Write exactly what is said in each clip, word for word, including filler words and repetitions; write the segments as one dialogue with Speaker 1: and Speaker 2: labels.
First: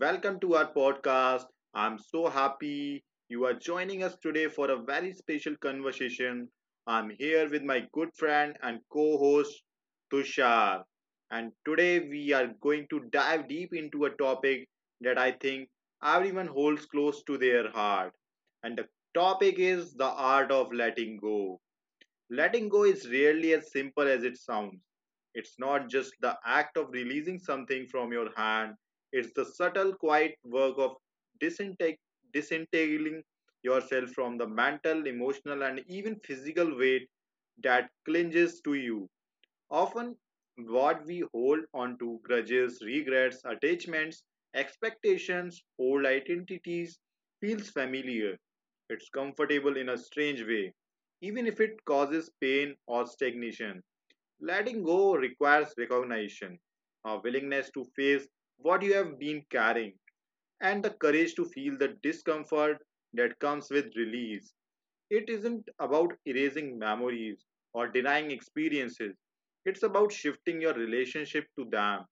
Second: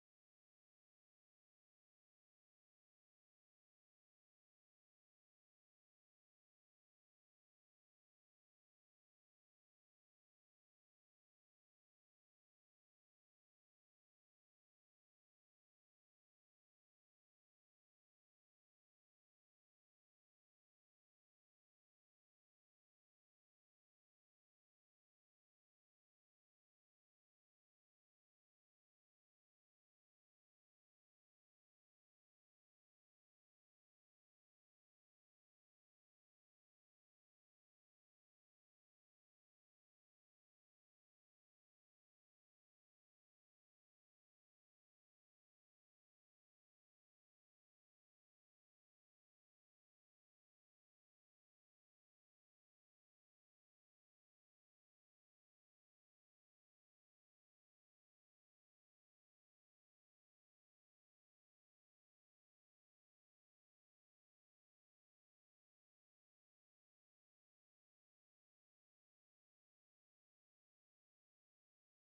Speaker 1: welcome to our podcast. I'm so happy you are joining us today for a very special conversation. I'm here with my good friend and co host Tushar, and today we are going to dive deep into a topic that I think everyone holds close to their heart. And the topic is the art of letting go. Letting go is rarely as simple as it sounds. It's not just the act of releasing something from your hand, it's the subtle, quiet work of disinteg- disentangling yourself from the mental, emotional, and even physical weight that clinges to you. Often, what we hold on to grudges, regrets, attachments, expectations, old identities feels familiar. It's comfortable in a strange way, even if it causes pain or stagnation. Letting go requires recognition, a willingness to face what you have been carrying, and the courage to feel the discomfort that comes with release. It isn't about erasing memories or denying experiences. It's about shifting your relationship to them,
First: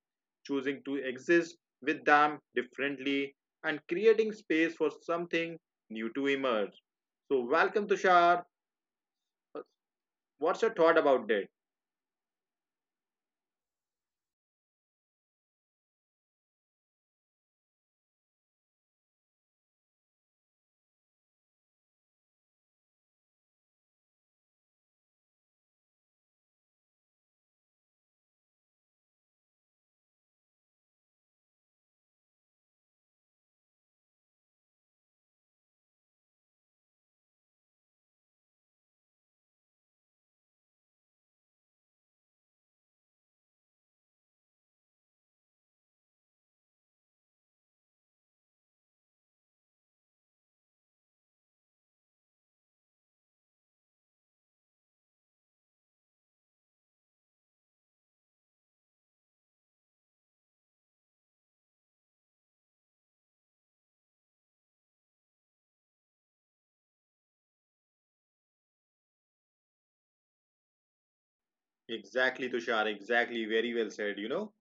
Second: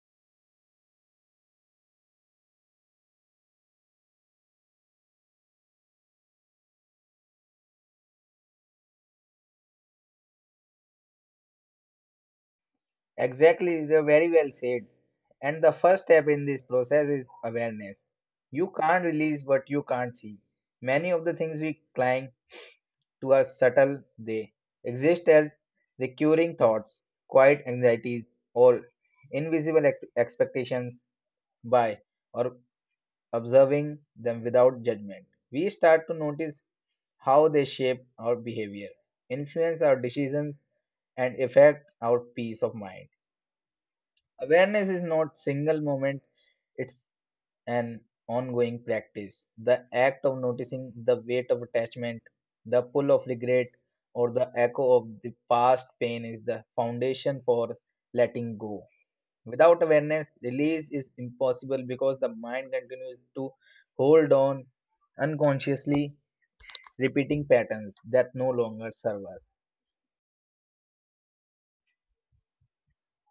Speaker 1: choosing to exist with them differently, and creating space for something new to emerge. So, welcome, Tushar. What's your thought about that?
Speaker 2: Exactly, they're very well said. And the first step in this process is awareness. You can't release what you can't see. Many of the things we cling to are subtle, they exist as recurring thoughts, quiet anxieties, or invisible ex- expectations by or observing them without judgment. We start to notice how they shape our behavior, influence our decisions, and affect our peace of mind. Awareness is not single moment. It's an ongoing practice. The act of noticing the weight of attachment, the pull of regret, or the echo of the past pain is the foundation for letting go. Without awareness, release is impossible because the mind continues to hold on unconsciously, repeating patterns that no longer serve us.
Speaker 1: Exactly, Tushar. Exactly. Very well said, you know.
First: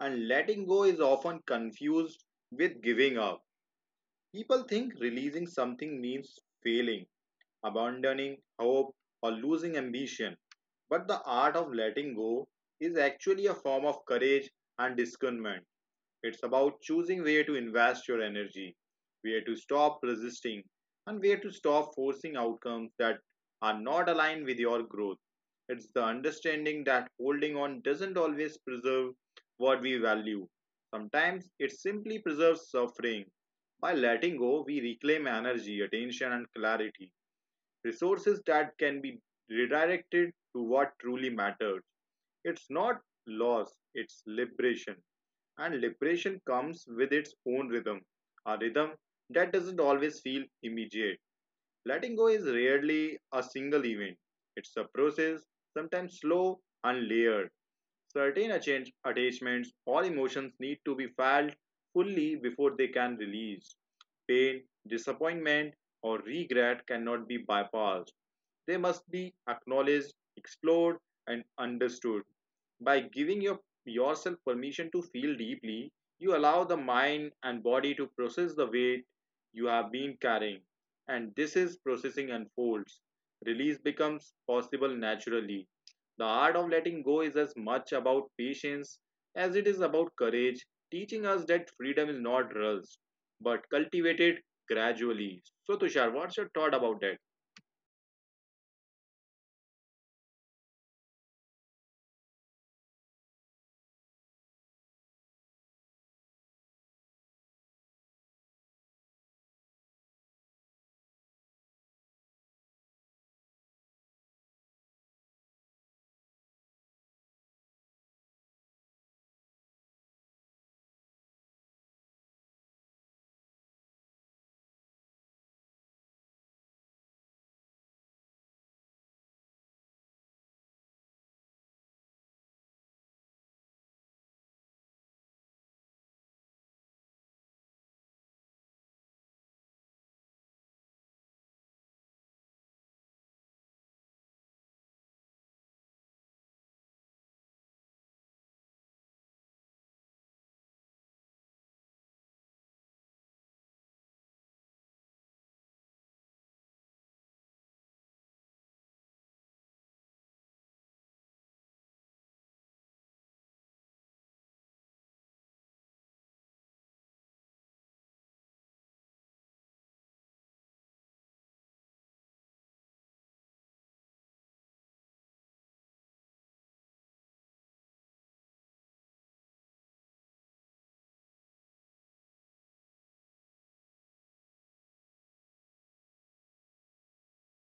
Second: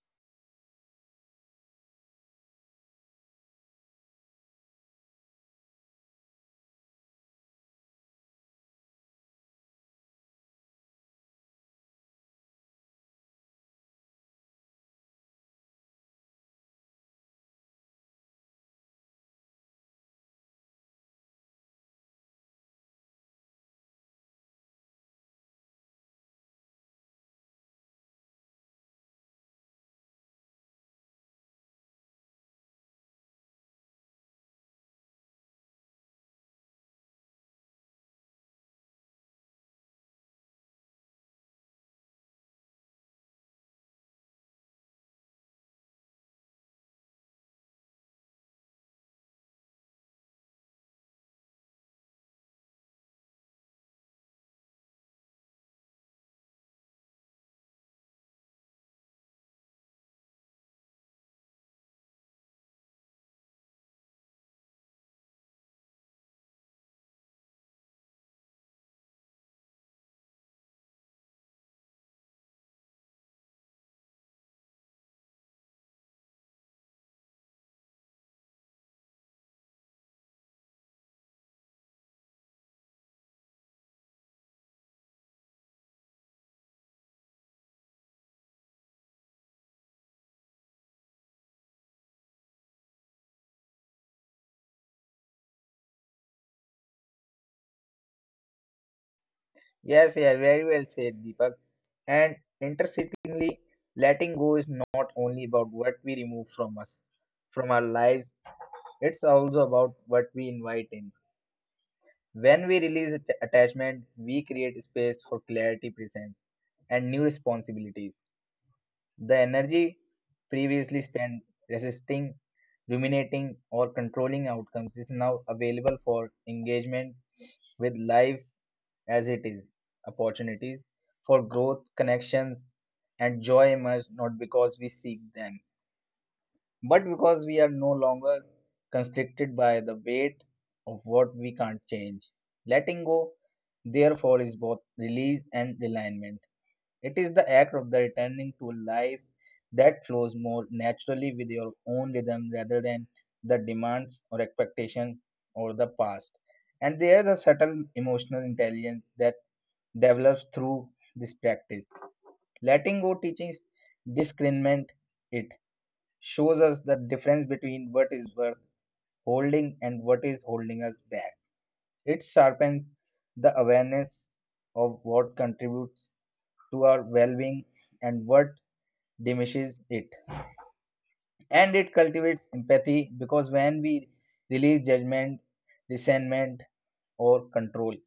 Speaker 1: And letting go is often confused with giving up. People think releasing something means failing, abandoning hope, or losing ambition. But the art of letting go is actually a form of courage and discernment. It's about choosing where to invest your energy, where to stop resisting, and where to stop forcing outcomes that are not aligned with your growth. It's the understanding that holding on doesn't always preserve what we value. Sometimes it simply preserves suffering. By letting go, we reclaim energy, attention, and clarity resources that can be redirected to what truly matters. It's not loss, it's liberation. And liberation comes with its own rhythm, a rhythm that doesn't always feel immediate. Letting go is rarely a single event, it's a process, sometimes slow and layered. Certain atten- attachments or emotions need to be felt fully before they can release. Pain, disappointment, or regret cannot be bypassed. They must be acknowledged, explored, and understood. By giving your, yourself permission to feel deeply, you allow the mind and body to process the weight you have been carrying. And this is processing unfolds. Release becomes possible naturally. The art of letting go is as much about patience as it is about courage, teaching us that freedom is not rushed but cultivated gradually. So, Tushar, what's your thought about that?
Speaker 2: Yes, yeah, very well said, Deepak. And interestingly, letting go is not only about what we remove from us, from our lives, it's also about what we invite in. When we release att- attachment, we create space for clarity, presence, and new responsibilities. The energy previously spent resisting, ruminating, or controlling outcomes is now available for engagement with life as it is. Opportunities for growth, connections, and joy emerge not because we seek them, but because we are no longer constricted by the weight of what we can't change. Letting go, therefore, is both release and alignment. It is the act of the returning to a life that flows more naturally with your own rhythm rather than the demands or expectations or the past. And there's a subtle emotional intelligence that develops through this practice. Letting go teaching discernment. It shows us the difference between what is worth holding and what is holding us back. It sharpens the awareness of what contributes to our well being and what diminishes it. And it cultivates empathy because when we release judgment, resentment, or control,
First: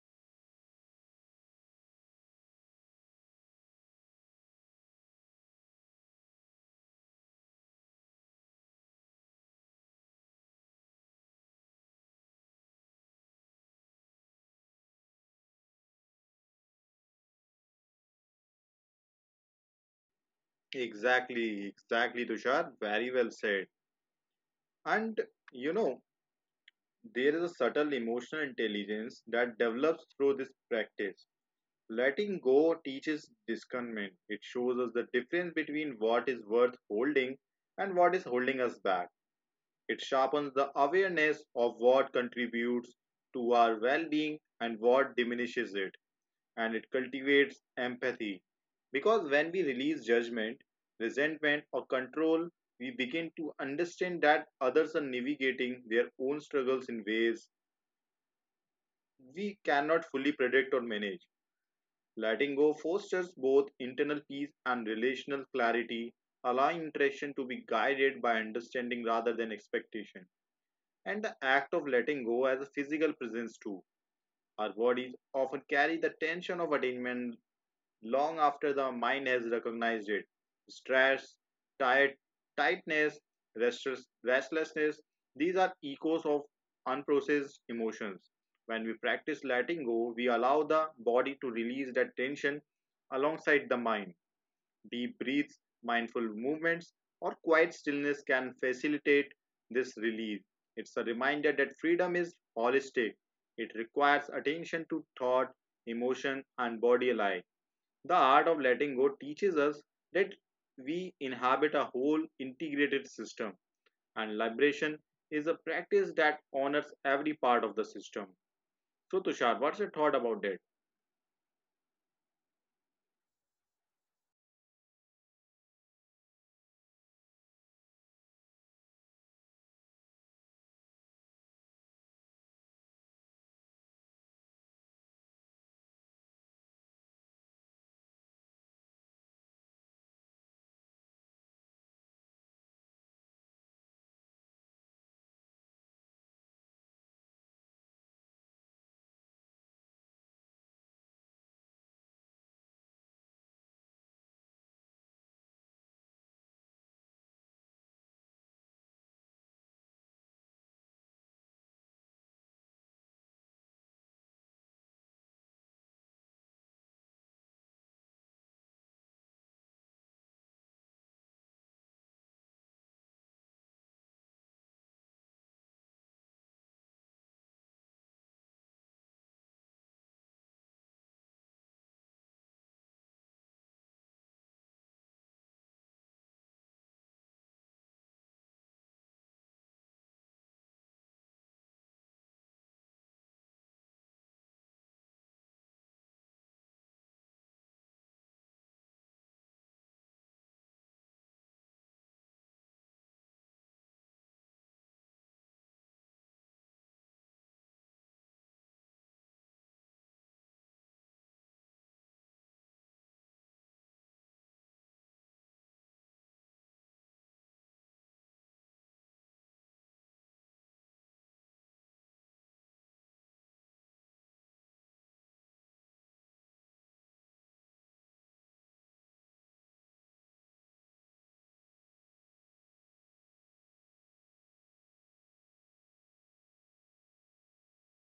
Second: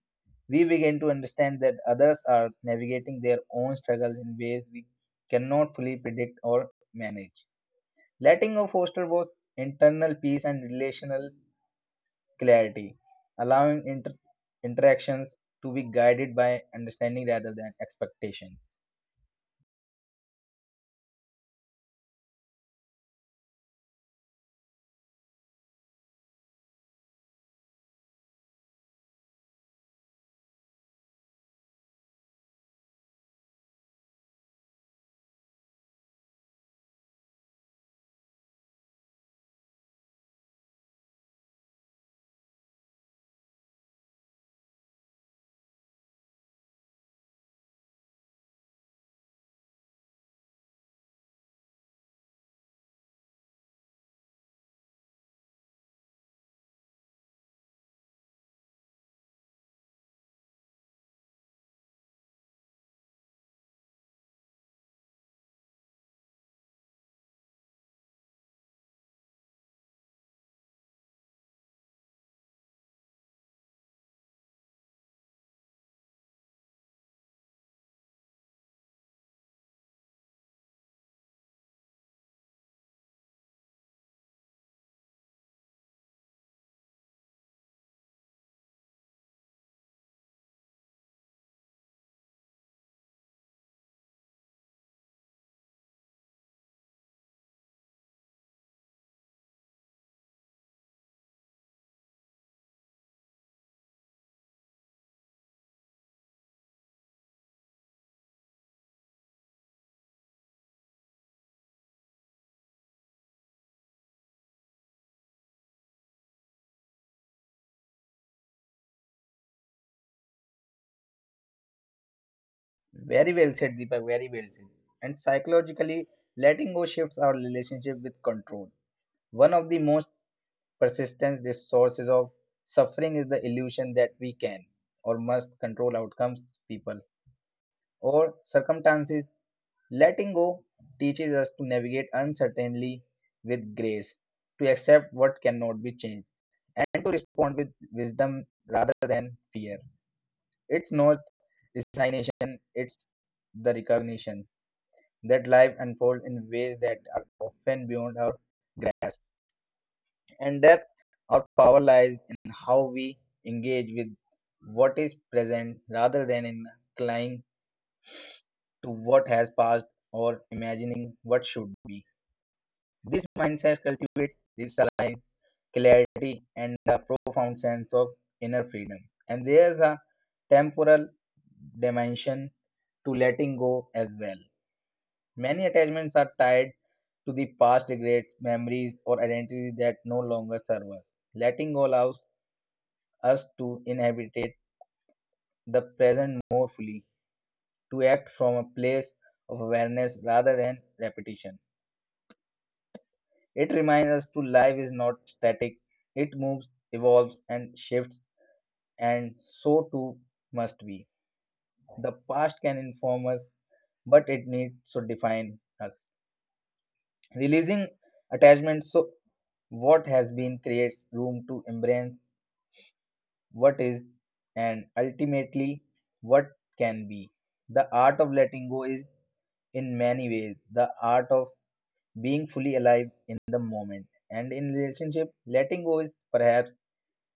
Speaker 2: we begin to understand that others are navigating their own struggles in ways we cannot fully predict or manage. Letting go fosters both internal peace and relational clarity, allowing inter- interactions to be guided by understanding rather than expectations.
Speaker 1: Exactly, exactly, Tushar. Very well said. And you know, there is a subtle emotional intelligence that develops through this practice. Letting go teaches discernment. It shows us the difference between what is worth holding and what is holding us back. It sharpens the awareness of what contributes to our well being and what diminishes it, and it cultivates empathy. Because when we release judgment, resentment, or control, we begin to understand that others are navigating their own struggles in ways we cannot fully predict or manage. Letting go fosters both internal peace and relational clarity, allowing interaction to be guided by understanding rather than expectation and the act of letting go as a physical presence too. Our bodies often carry the tension of attainment long after the mind has recognized it. Stress, tired, tightness, restless, restlessness, these are echoes of unprocessed emotions. When we practice letting go, we allow the body to release that tension alongside the mind. Deep breaths, mindful movements, or quiet stillness can facilitate this relief. It's a reminder that freedom is holistic. It requires attention to thought, emotion, and body alike. The art of letting go teaches us that we inhabit a whole integrated system, and liberation is a practice that honors every part of the system. So, Tushar, what's your thought about that?
Speaker 2: Very well said, Deepak, very well said. And psychologically, letting go shifts our relationship with control. One of the most persistence, this source of suffering is the illusion that we can or must control outcomes, people, or circumstances. Letting go teaches us to navigate uncertainty with grace, to accept what cannot be changed, and to respond with wisdom rather than fear. It's not resignation, it's the recognition that life unfolds in ways that are often beyond our grasp. And depth our power lies in how we engage with what is present rather than in clinging to what has passed or imagining what should be. This mindset cultivates this clarity and a profound sense of inner freedom. And there's a temporal dimension to letting go as well. Many attachments are tied to the past regrets, memories, or identity that no longer serve us. Letting go allows us to inhabit the present more fully, to act from a place of awareness rather than repetition. It reminds us to life is not static, it moves, evolves, and shifts, and so too must we. The past can inform us, but it needs to define us. Releasing attachment so what has been creates room to embrace what is and ultimately what can be. The art of letting go is in many ways the art of being fully alive in the moment. And in relationship, letting go is perhaps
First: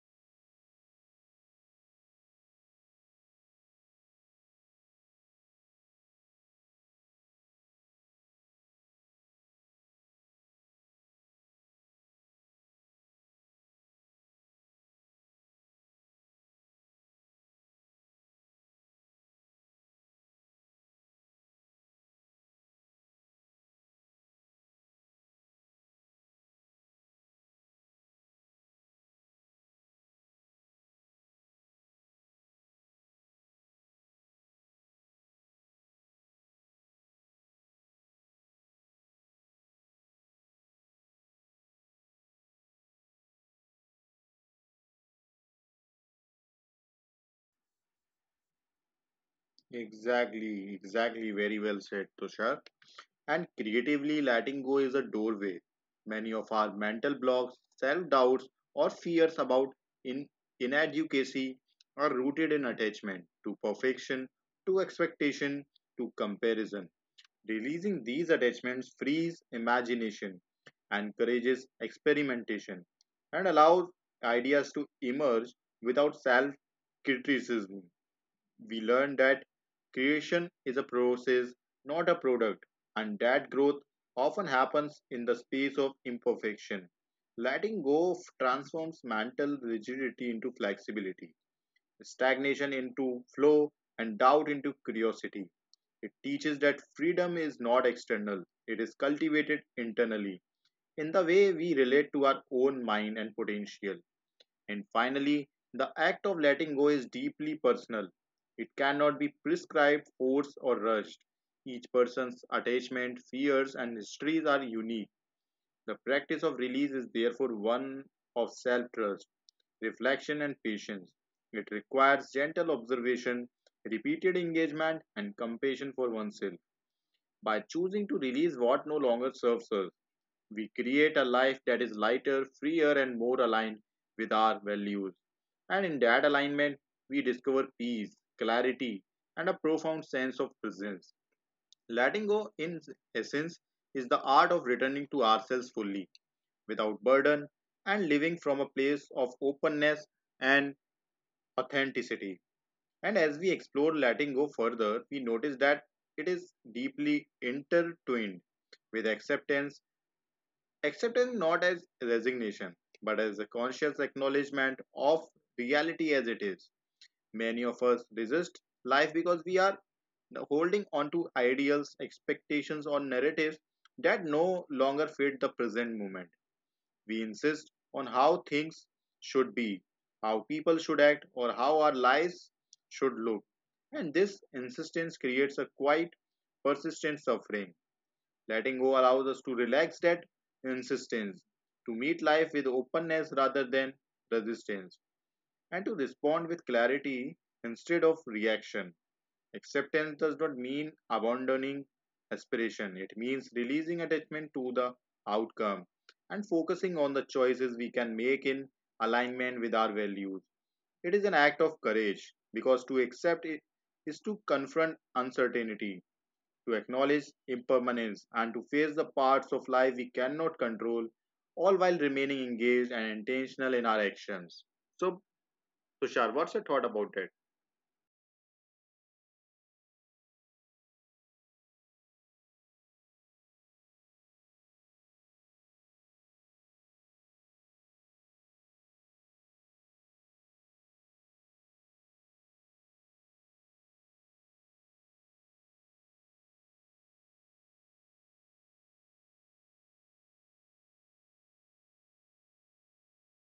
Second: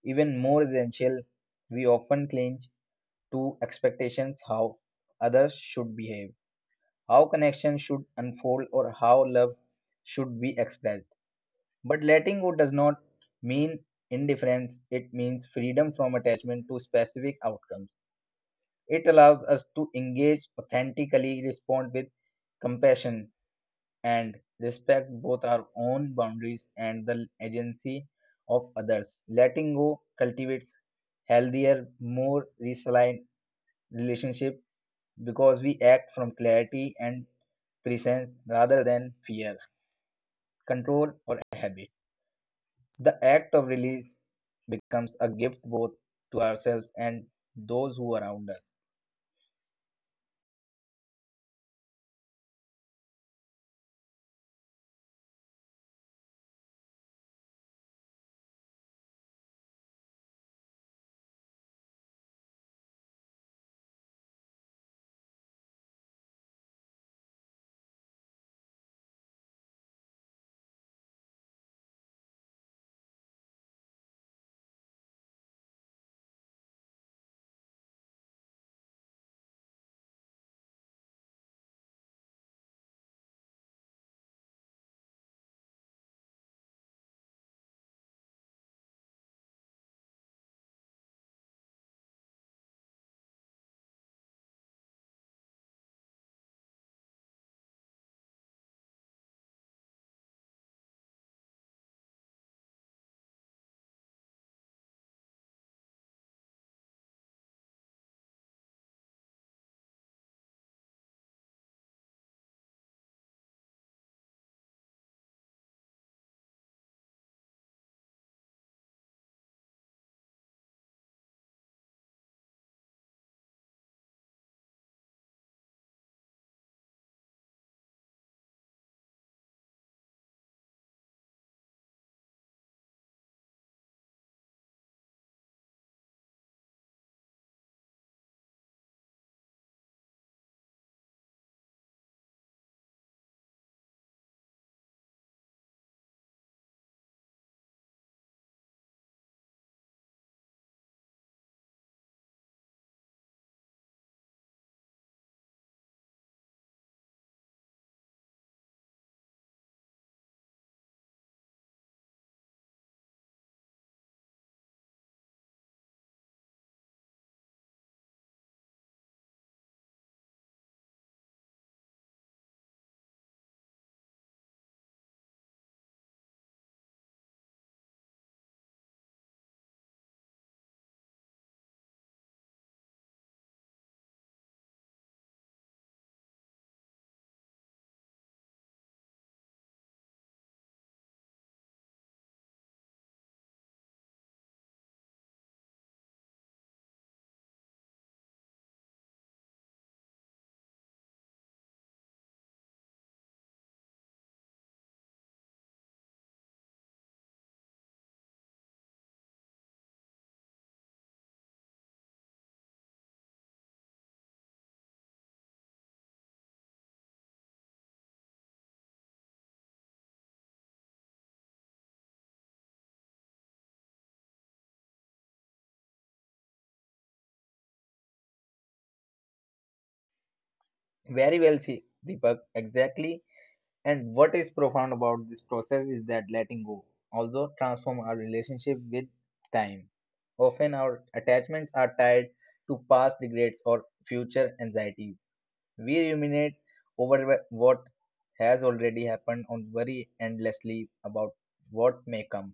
Speaker 2: even more essential. We often cling to expectations how others should behave, how connection should unfold, or how love should be expressed. But letting go does not mean indifference, it means freedom from attachment to specific outcomes. It allows us to engage authentically, respond with compassion, and respect both our own boundaries and the agency of others. Letting go cultivates healthier, more resilient relationship because we act from clarity and presence rather than fear, control, or habit. The act of release becomes a gift both to
Speaker 1: Exactly,
Speaker 2: ourselves
Speaker 1: exactly.
Speaker 2: and
Speaker 1: Very well
Speaker 2: those
Speaker 1: said,
Speaker 2: who are around
Speaker 1: Tushar.
Speaker 2: us.
Speaker 1: And creatively letting go is a doorway. Many of our mental blocks, self doubts, or fears about in- inadequacy are rooted in attachment to perfection, to expectation, to comparison. Releasing these attachments frees imagination, encourages experimentation, and allows ideas to emerge without self criticism we learn that creation is a process, not a product, and that growth often happens in the space of imperfection. Letting go of transforms mental rigidity into flexibility, stagnation into flow, and doubt into curiosity. It teaches that freedom is not external, it is cultivated internally in the way we relate to our own mind and potential. And finally, the act of letting go is deeply personal. It cannot be prescribed, forced, or rushed. Each person's attachment, fears, and histories are unique. The practice of release is therefore one of self trust, reflection, and patience. It requires gentle observation, repeated engagement, and compassion for oneself. By choosing to release what no longer serves us, we create a life that is lighter, freer, and more aligned with our values. And in that alignment, we discover peace, clarity, and a profound sense of presence. Letting go, in essence, is the art of returning to ourselves fully, without burden, and living from a place of openness and authenticity. And as we explore letting go further, we notice that it is deeply intertwined with acceptance. Acceptance not as resignation, but as a conscious acknowledgement of reality as it is. Many of us resist life because we are holding on to ideals, expectations, or narratives that no longer fit the present moment. We insist on how things should be, how people should act, or how our lives should look. And this insistence creates a quite persistent suffering. Letting go allows us to relax that insistence, to meet life with openness rather than resistance, and to respond with clarity instead of reaction. Acceptance does not mean abandoning aspiration, it means releasing attachment to the outcome and focusing on the choices we can make in alignment with our values. It is an act of courage because to accept it is to confront uncertainty to acknowledge impermanence and to face the parts of life we cannot control, all while remaining engaged and intentional in our actions. So, Tushar, what's your thought about it?
Speaker 2: Very well, see, Deepak. Exactly. And what is profound about this process is that letting go also transform our relationship with time. Often our attachments are tied to past regrets or future anxieties. We ruminate over wh- what has already happened and worry endlessly about what may come.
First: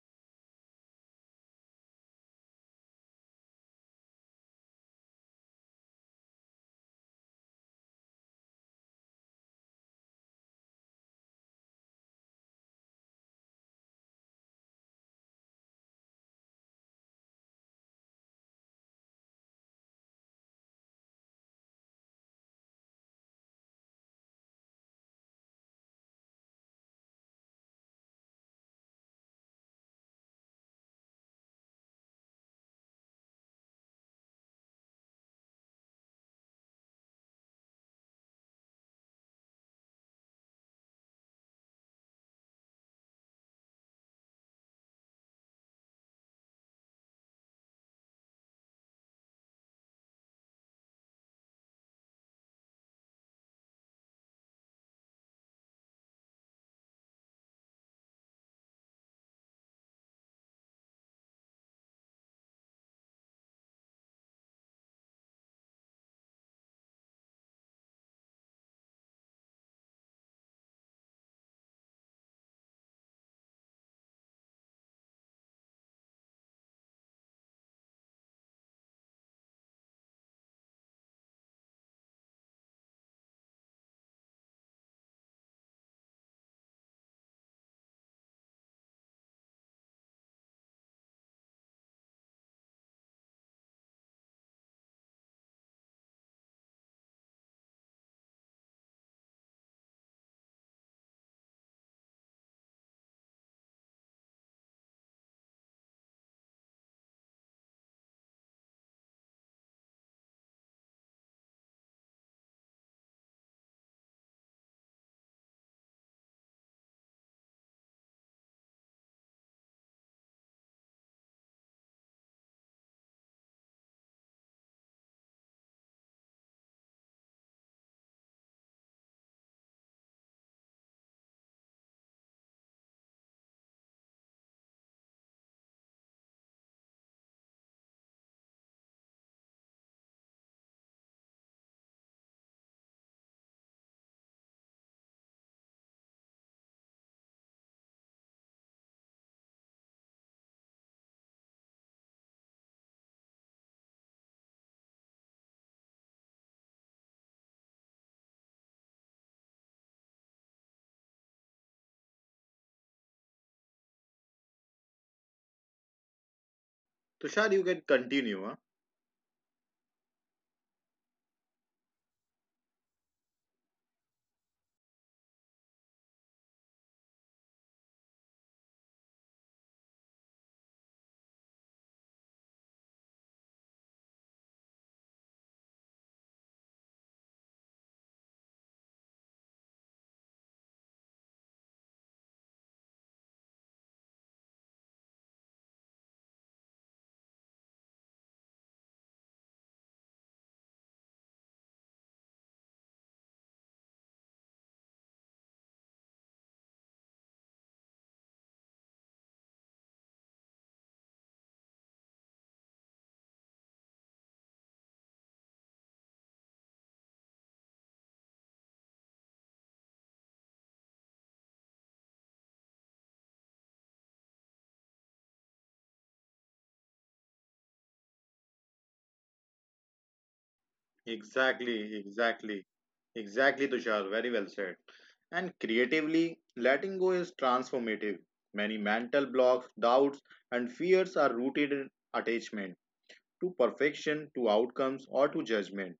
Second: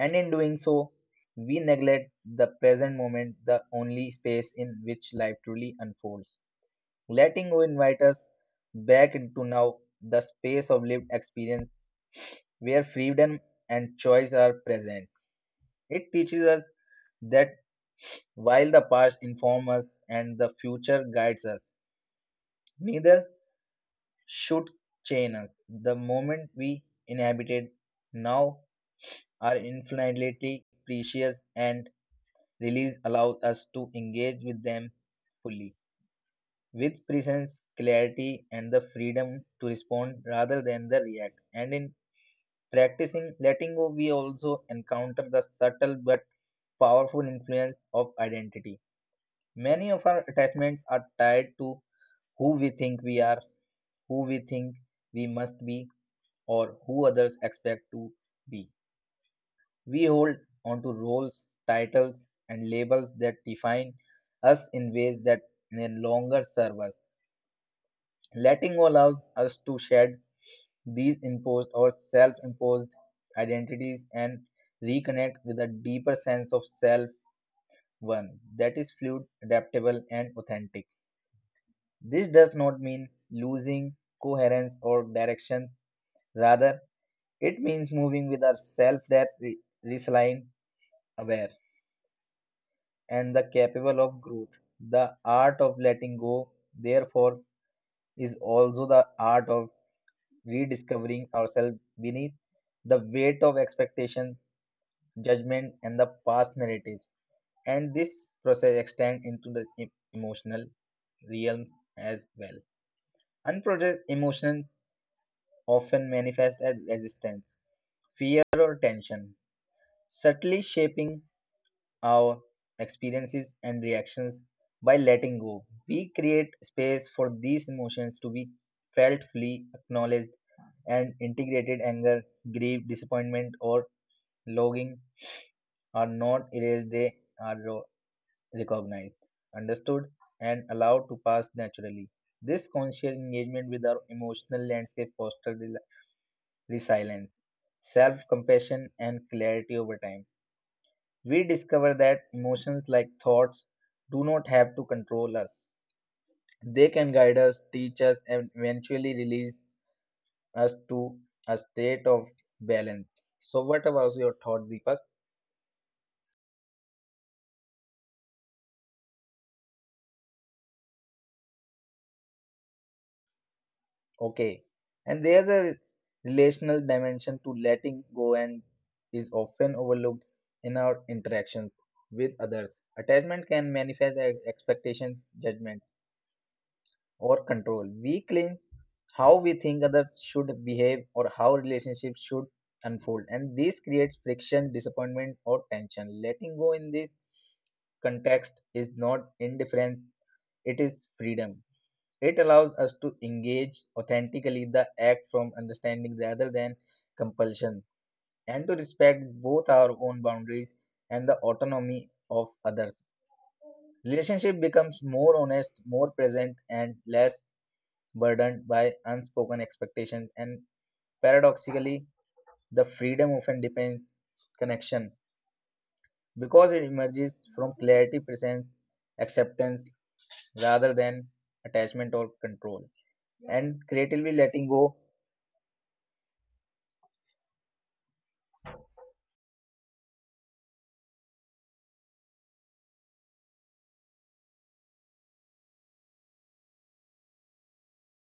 Speaker 2: And in doing so, we neglect the present moment, the only space in which life truly unfolds letting you invite us back into now the space of lived experience where freedom and choice are present. It teaches us that while the past informs us and the future guides us, neither should chain us. The moment we inhabited now are infinitely precious and release allows us to engage with them fully with presence, clarity, and the freedom to respond rather than the react. And in practicing letting go, we also encounter the subtle but powerful influence of identity. Many of our attachments are tied to who we think we are, who we think we must be, or who others expect to be. We hold onto roles, titles, and labels that define us in ways that no longer serve us. Letting go allows us to shed these imposed or self imposed identities and reconnect with a deeper sense of self one that is fluid, adaptable, and authentic. This does not mean losing coherence or direction, rather, it means moving with a self that re- resilient, aware, and the capable of growth. The art of letting go, therefore, is also the art of rediscovering ourselves beneath the weight of expectation judgment, and the past narratives. And this process extends into the e- emotional realms as well. Unprocessed emotions often manifest as resistance, fear, or tension, subtly shaping our experiences and reactions by letting go. We create space for these emotions to be felt, fully acknowledged, and integrated anger, grief, disappointment, or longing are not erased, they are raw recognized, understood, and allowed to pass naturally. This conscious engagement with our emotional landscape fosters rel- resilience, self compassion, and clarity over time. We discover that emotions like thoughts do not have to control us, they can guide us, teach us, and eventually release us to a state of balance. So, what about your thought, Deepak?
Speaker 1: Tushar, you can continue. Huh?
Speaker 2: Okay. And there's a relational dimension to letting go and is often overlooked in our interactions with others. Attachment can manifest as expectation, judgment, or control. We cling how we think others should behave or how relationships should unfold. And this creates friction, disappointment, or tension. Letting go in this context is not indifference, it is freedom. It allows us to engage authentically the act from understanding rather than compulsion and to respect both our own boundaries and the autonomy of others. Relationship becomes more honest, more present, and less burdened by unspoken expectations. And paradoxically, the freedom often depends connection because it emerges from clarity, presence, acceptance rather than attachment or control. And
Speaker 1: Exactly,
Speaker 2: creatively letting
Speaker 1: exactly,
Speaker 2: go.
Speaker 1: exactly, Tushar. Very well said. And creatively, letting go is transformative. Many mental blocks, doubts, and fears are rooted in attachment to perfection, to outcomes, or to judgment.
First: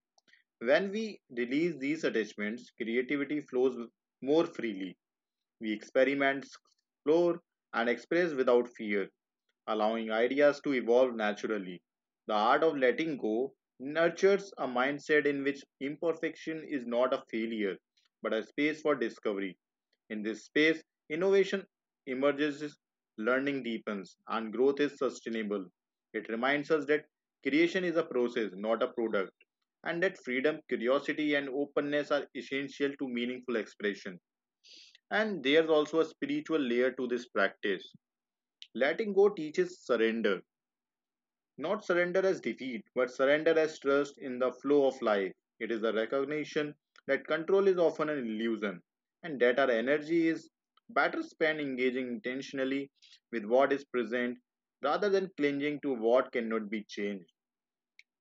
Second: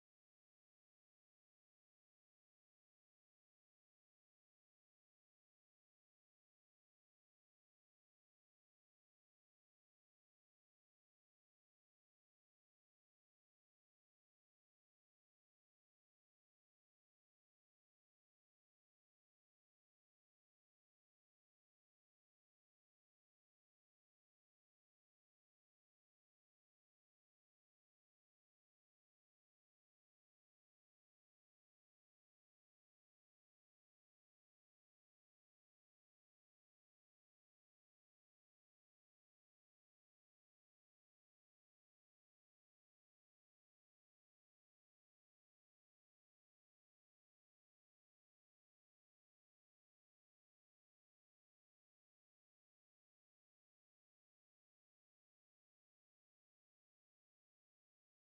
Speaker 1: When we release these attachments, creativity flows more freely. We experiment, explore, and express without fear, allowing ideas to evolve naturally. The art of letting go nurtures a mindset in which imperfection is not a failure, but a space for discovery. In this space, innovation emerges, learning deepens, and growth is sustainable. It reminds us that creation is a process, not a product and that freedom, curiosity, and openness are essential to meaningful expression. And there's also a spiritual layer to this practice. Letting go teaches surrender, not surrender as defeat, but surrender as trust in the flow of life. It is a recognition that control is often an illusion and that our energy is better spent engaging intentionally with what is present rather than clinging to what cannot be changed.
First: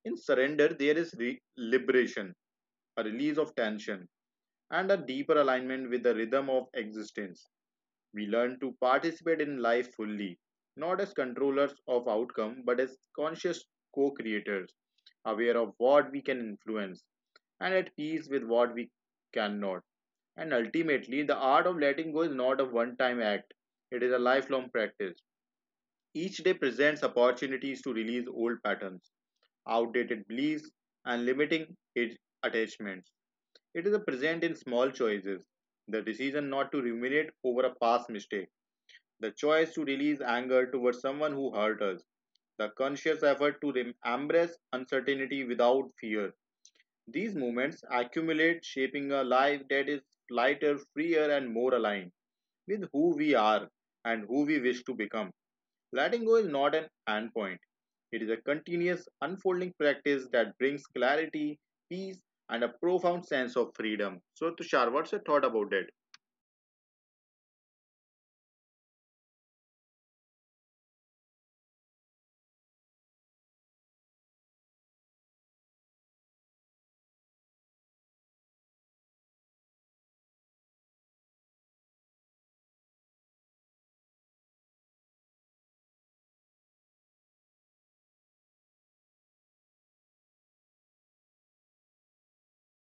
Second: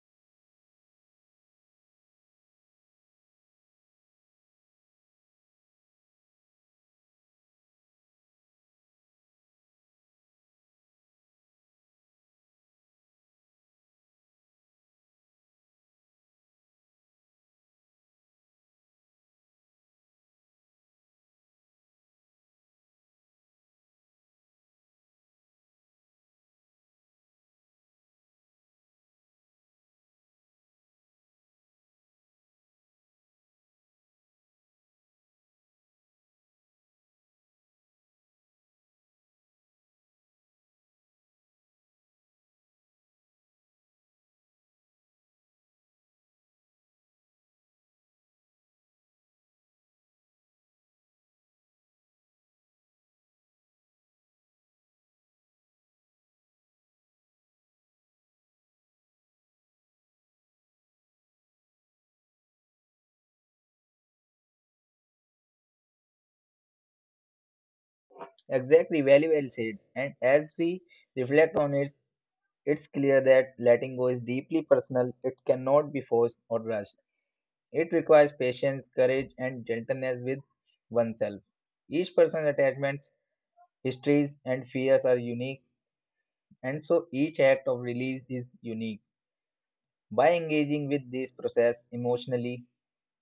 Speaker 1: In surrender, there is re- liberation, a release of tension and a deeper alignment with the rhythm of existence. We learn to participate in life fully, not as controllers of outcome, but as conscious co creators, aware of what we can influence and at peace with what we cannot. And ultimately, the art of letting go is not a one time act, it is a lifelong practice. Each day presents opportunities to release old patterns, outdated beliefs, and limiting attachments. It is a present in small choices the decision not to ruminate over a past mistake, the choice to release anger towards someone who hurt us, the conscious effort to embrace uncertainty without fear. These moments accumulate, shaping a life that is lighter, freer, and more aligned with who we are and who we wish to become. Letting go is not an end point, it is a continuous unfolding practice that brings clarity, peace, and a profound sense of freedom. So, Tushar, what's your thought about it?
Speaker 2: Exactly, very well said. And as we reflect on it, it's clear that letting go is deeply personal. It cannot be forced or rushed. It requires patience, courage, and gentleness with oneself. Each person's attachments, histories, and fears are unique, and so each act of release is unique. By engaging with this process emotionally,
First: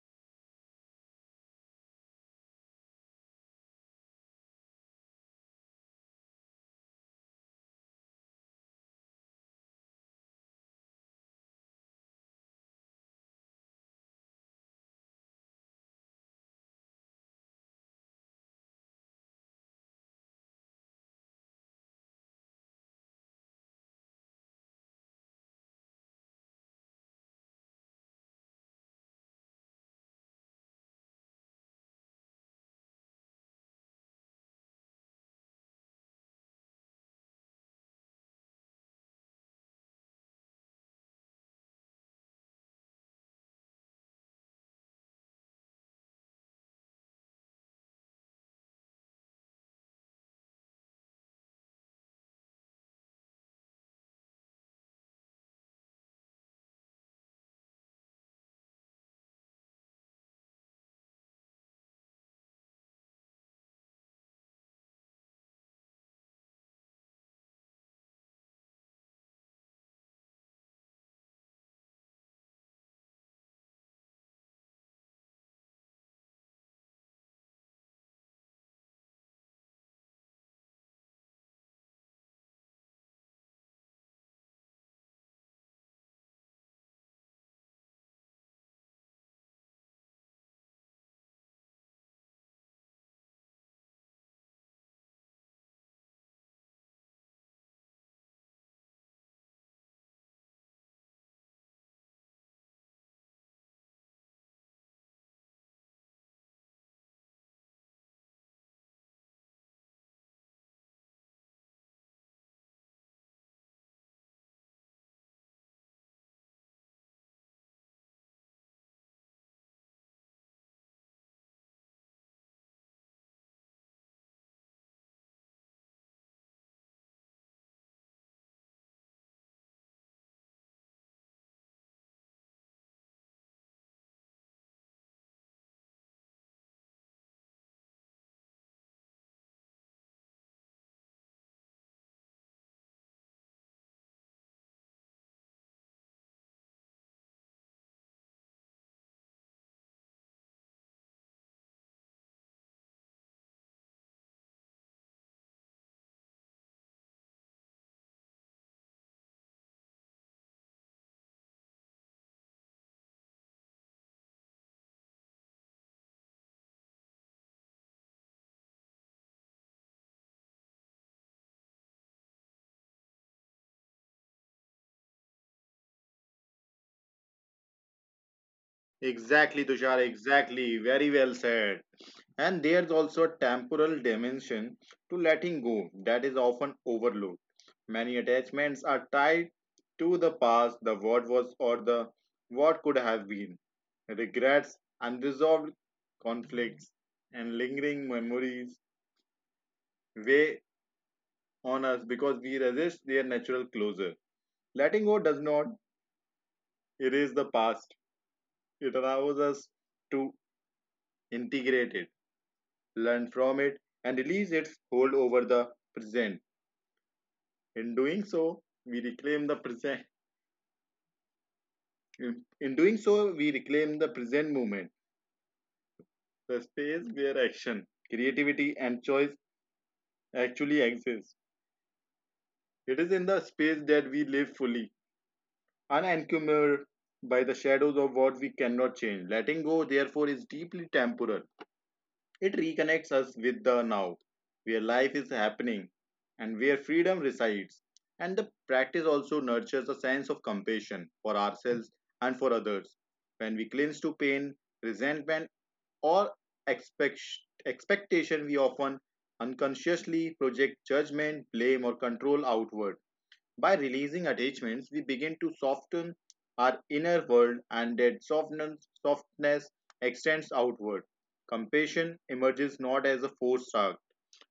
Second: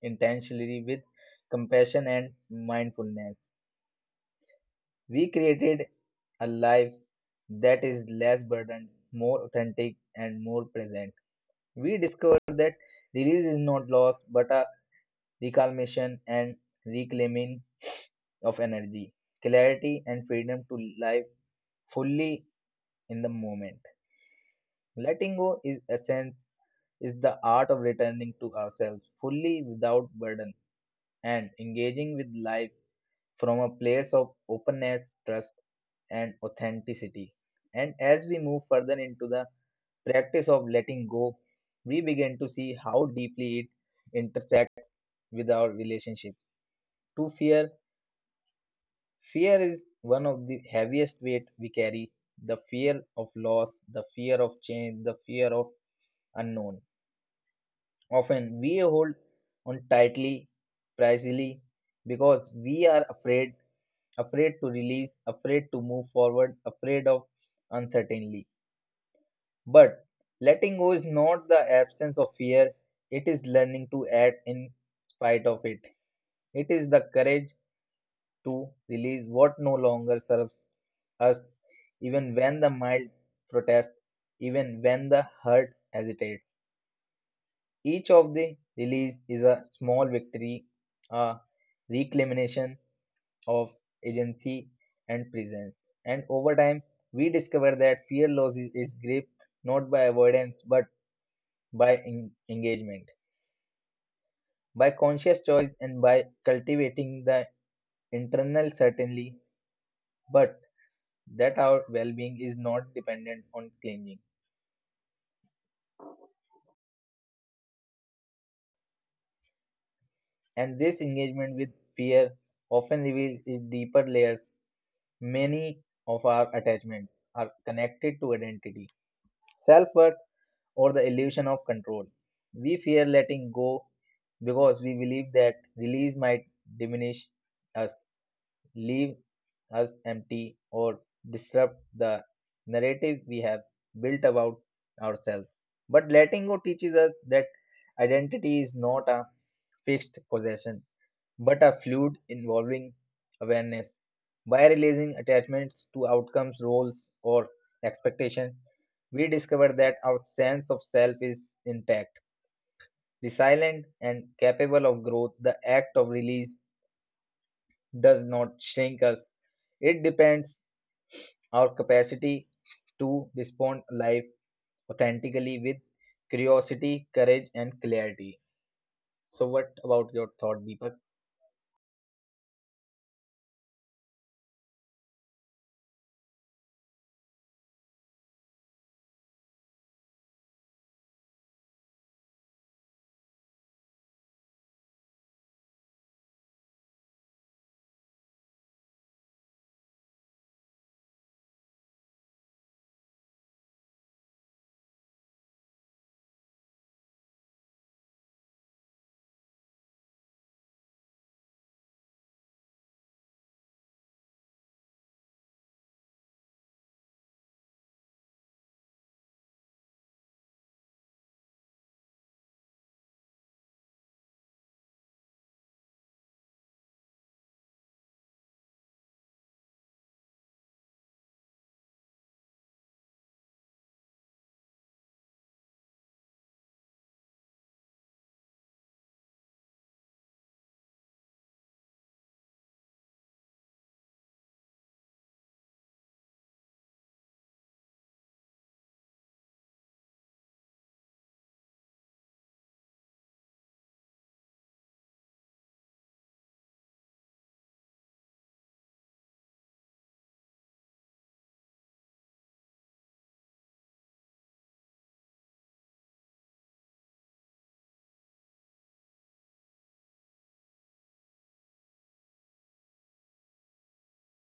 Speaker 2: intentionally, with compassion and mindfulness, we created a life that is less burdened, more authentic, and more present. We discovered that release is not loss but a recalmation and reclaiming of energy, clarity, and freedom to live fully in the moment. Letting go is essence is the art of returning to ourselves fully without burden and engaging with life from a place of openness, trust, and authenticity. And as we move further into the practice of letting go, we begin to see how deeply it intersects with our relationship to fear. Fear is one of the heaviest weight we carry. The fear of loss, the fear of change, the fear of unknown. Often we hold on tightly, precisely, because we are afraid, afraid to release, afraid to move forward, afraid of uncertainty. But letting go is not the absence of fear, it is learning to act in spite of it. It is the courage to release what no longer serves us, even when the mind protests, even when the heart hesitates. Each of the release is a small victory, a reclamation of agency and presence. And over time, we discover that fear loses its grip not by avoidance but by en- engagement, by conscious choice, and by cultivating the internal certainty, but that our well being is not dependent on clinging. And this engagement with fear often reveals its deeper layers. Many of our attachments are connected to identity, self worth, or the illusion of control. We fear letting go because we believe that release might diminish us leave us empty or disrupt the narrative we have built about ourselves. But letting go teaches us that identity is not a fixed possession, but a fluid involving awareness. By releasing attachments to outcomes, roles, or expectations, we discover that our sense of self is intact, resilient, and capable of growth. The act of release does not shrink us, it depends our capacity to respond life authentically with curiosity, courage, and clarity.
Speaker 1: Exactly,
Speaker 2: So, what
Speaker 1: Tushar,
Speaker 2: about your
Speaker 1: exactly.
Speaker 2: thought,
Speaker 1: Very
Speaker 2: Deepak?
Speaker 1: well said. And there's also a temporal dimension to letting go that is often overlooked. Many attachments are tied to the past, the what was, or the what could have been. Regrets, unresolved conflicts, and lingering memories weigh on us because we resist their natural closure. Letting go does not erase the past, it allows us to integrate it, learn from it, and release its hold over the present. In doing so, we reclaim the present. In doing so, we reclaim the present moment, the space where action, creativity, and choice actually exist. It is in the space that we live fully, unencumbered by the shadows of what we cannot change. Letting go, therefore, is deeply temporal. It reconnects us with the now, where life is happening and where freedom resides. And the practice also nurtures a sense of compassion for ourselves and for others. When we cling to pain, resentment, or expect- expectation, we often unconsciously project judgment, blame, or control outward. By releasing attachments, we begin to soften our inner world, and that softness, softness extends outward. Compassion emerges not as a forced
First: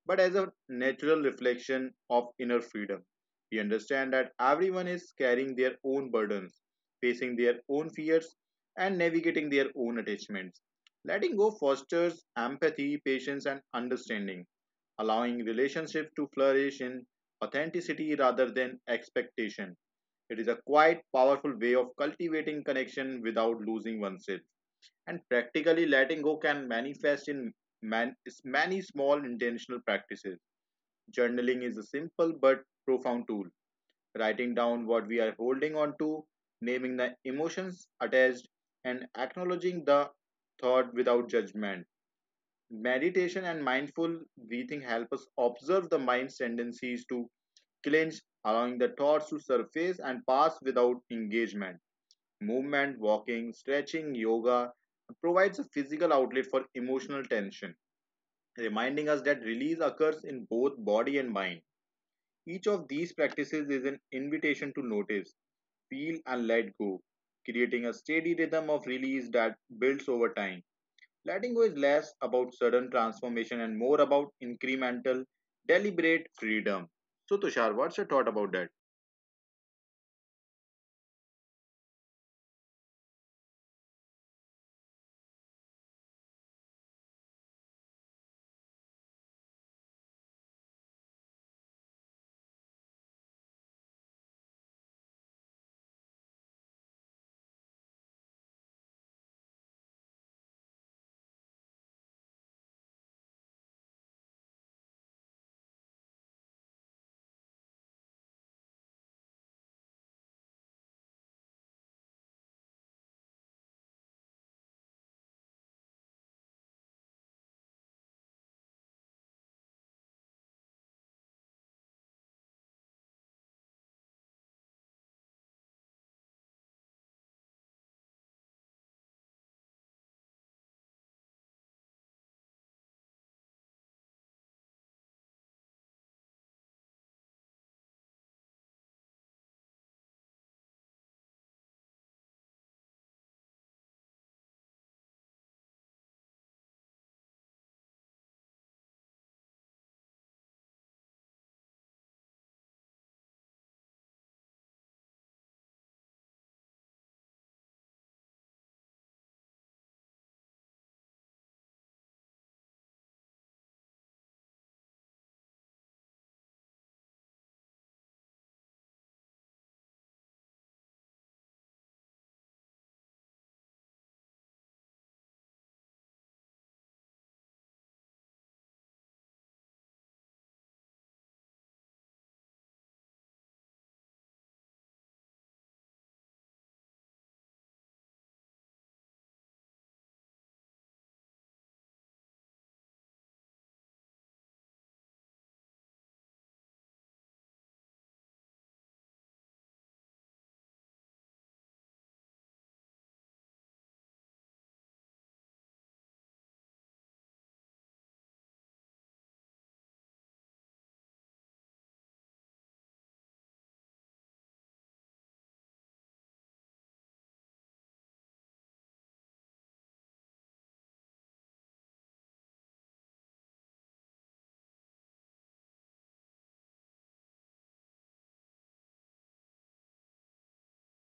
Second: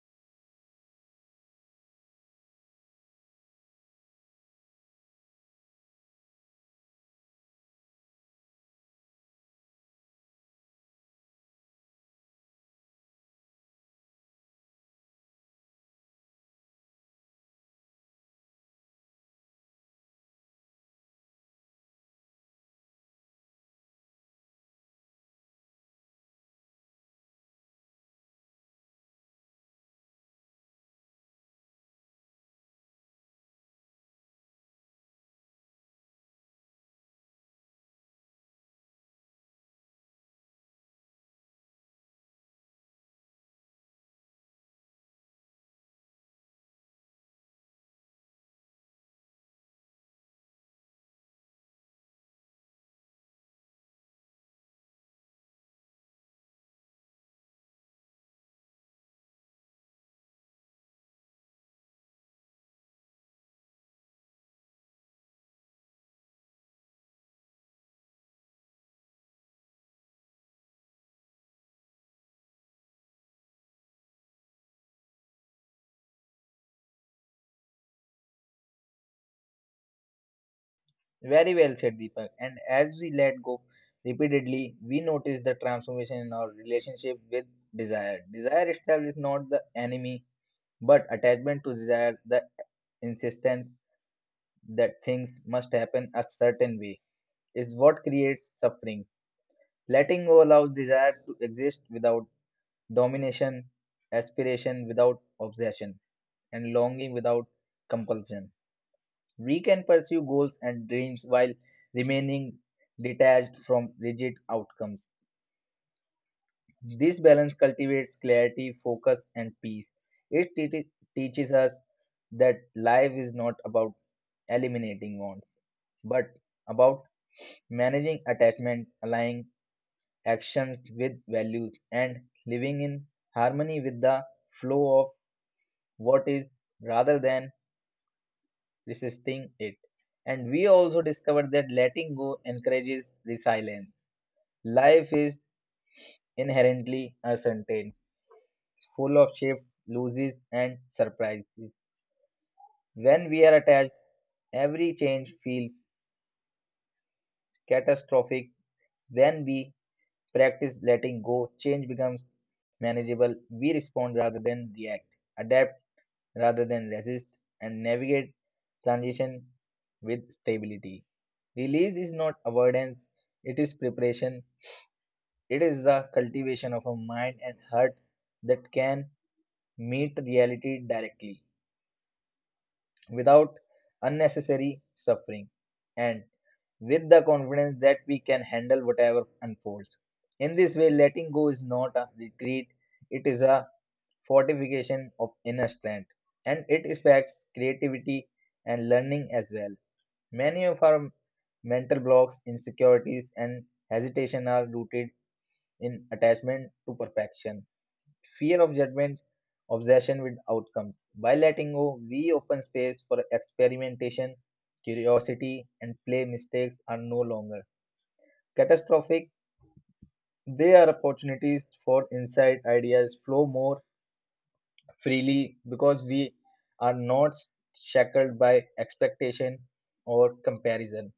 Speaker 1: but as a natural reflection of inner freedom. We understand that everyone is carrying their own burdens, facing their own fears, and navigating their own attachments. Letting go fosters empathy, patience, and understanding, allowing relationships to flourish in authenticity rather than expectation. It is a quite powerful way of cultivating connection without losing oneself. And practically, letting go can manifest in man- many small intentional practices. Journaling is a simple but profound tool. Writing down what we are holding on to, naming the emotions attached, and acknowledging the thought without judgment. Meditation and mindful breathing help us observe the mind's tendencies to clinch, allowing the thoughts to surface and pass without engagement. Movement, walking, stretching, yoga provides a physical outlet for emotional tension, reminding us that release occurs in both body and mind. Each of these practices is an invitation to notice, feel, and let go, creating a steady rhythm of release that builds over time. Letting go is less about sudden transformation and more about incremental, deliberate freedom. So, Tushar, what's your thought about that?
Speaker 2: Very well said, Deepak. And as we let go repeatedly, we notice the transformation in our relationship with desire. Desire itself is not the enemy, but attachment to desire, the insistence that things must happen a certain way, is what creates suffering. Letting go allows desire to exist without domination, aspiration without obsession, and longing without compulsion. We can pursue goals and dreams while remaining detached from rigid outcomes. This balance cultivates clarity, focus, and peace. It te- teaches us that life is not about eliminating wants, but about managing attachment, aligning actions with values, and living in harmony with the flow of what is rather than resisting it. And we also discovered that letting go encourages resilience. Life is inherently uncertain, full of shifts, losses, and surprises. When we are attached, every change feels catastrophic. When we practice letting go, change becomes manageable. We respond rather than react, adapt rather than resist, and navigate transition with stability. Release is not avoidance, it is preparation, it is the cultivation of a mind and heart that can meet reality directly without unnecessary suffering and with the confidence that we can handle whatever unfolds. In this way, letting go is not a retreat, it is a fortification of inner strength, and it affects creativity and learning as well. Many of our mental blocks, insecurities, and hesitation are rooted in attachment to perfection, fear of judgment, obsession with outcomes. By letting go, we open space for experimentation, curiosity, and play. Mistakes are no longer catastrophic, they are opportunities for insight, ideas flow more freely because we are not shackled by expectation or comparison.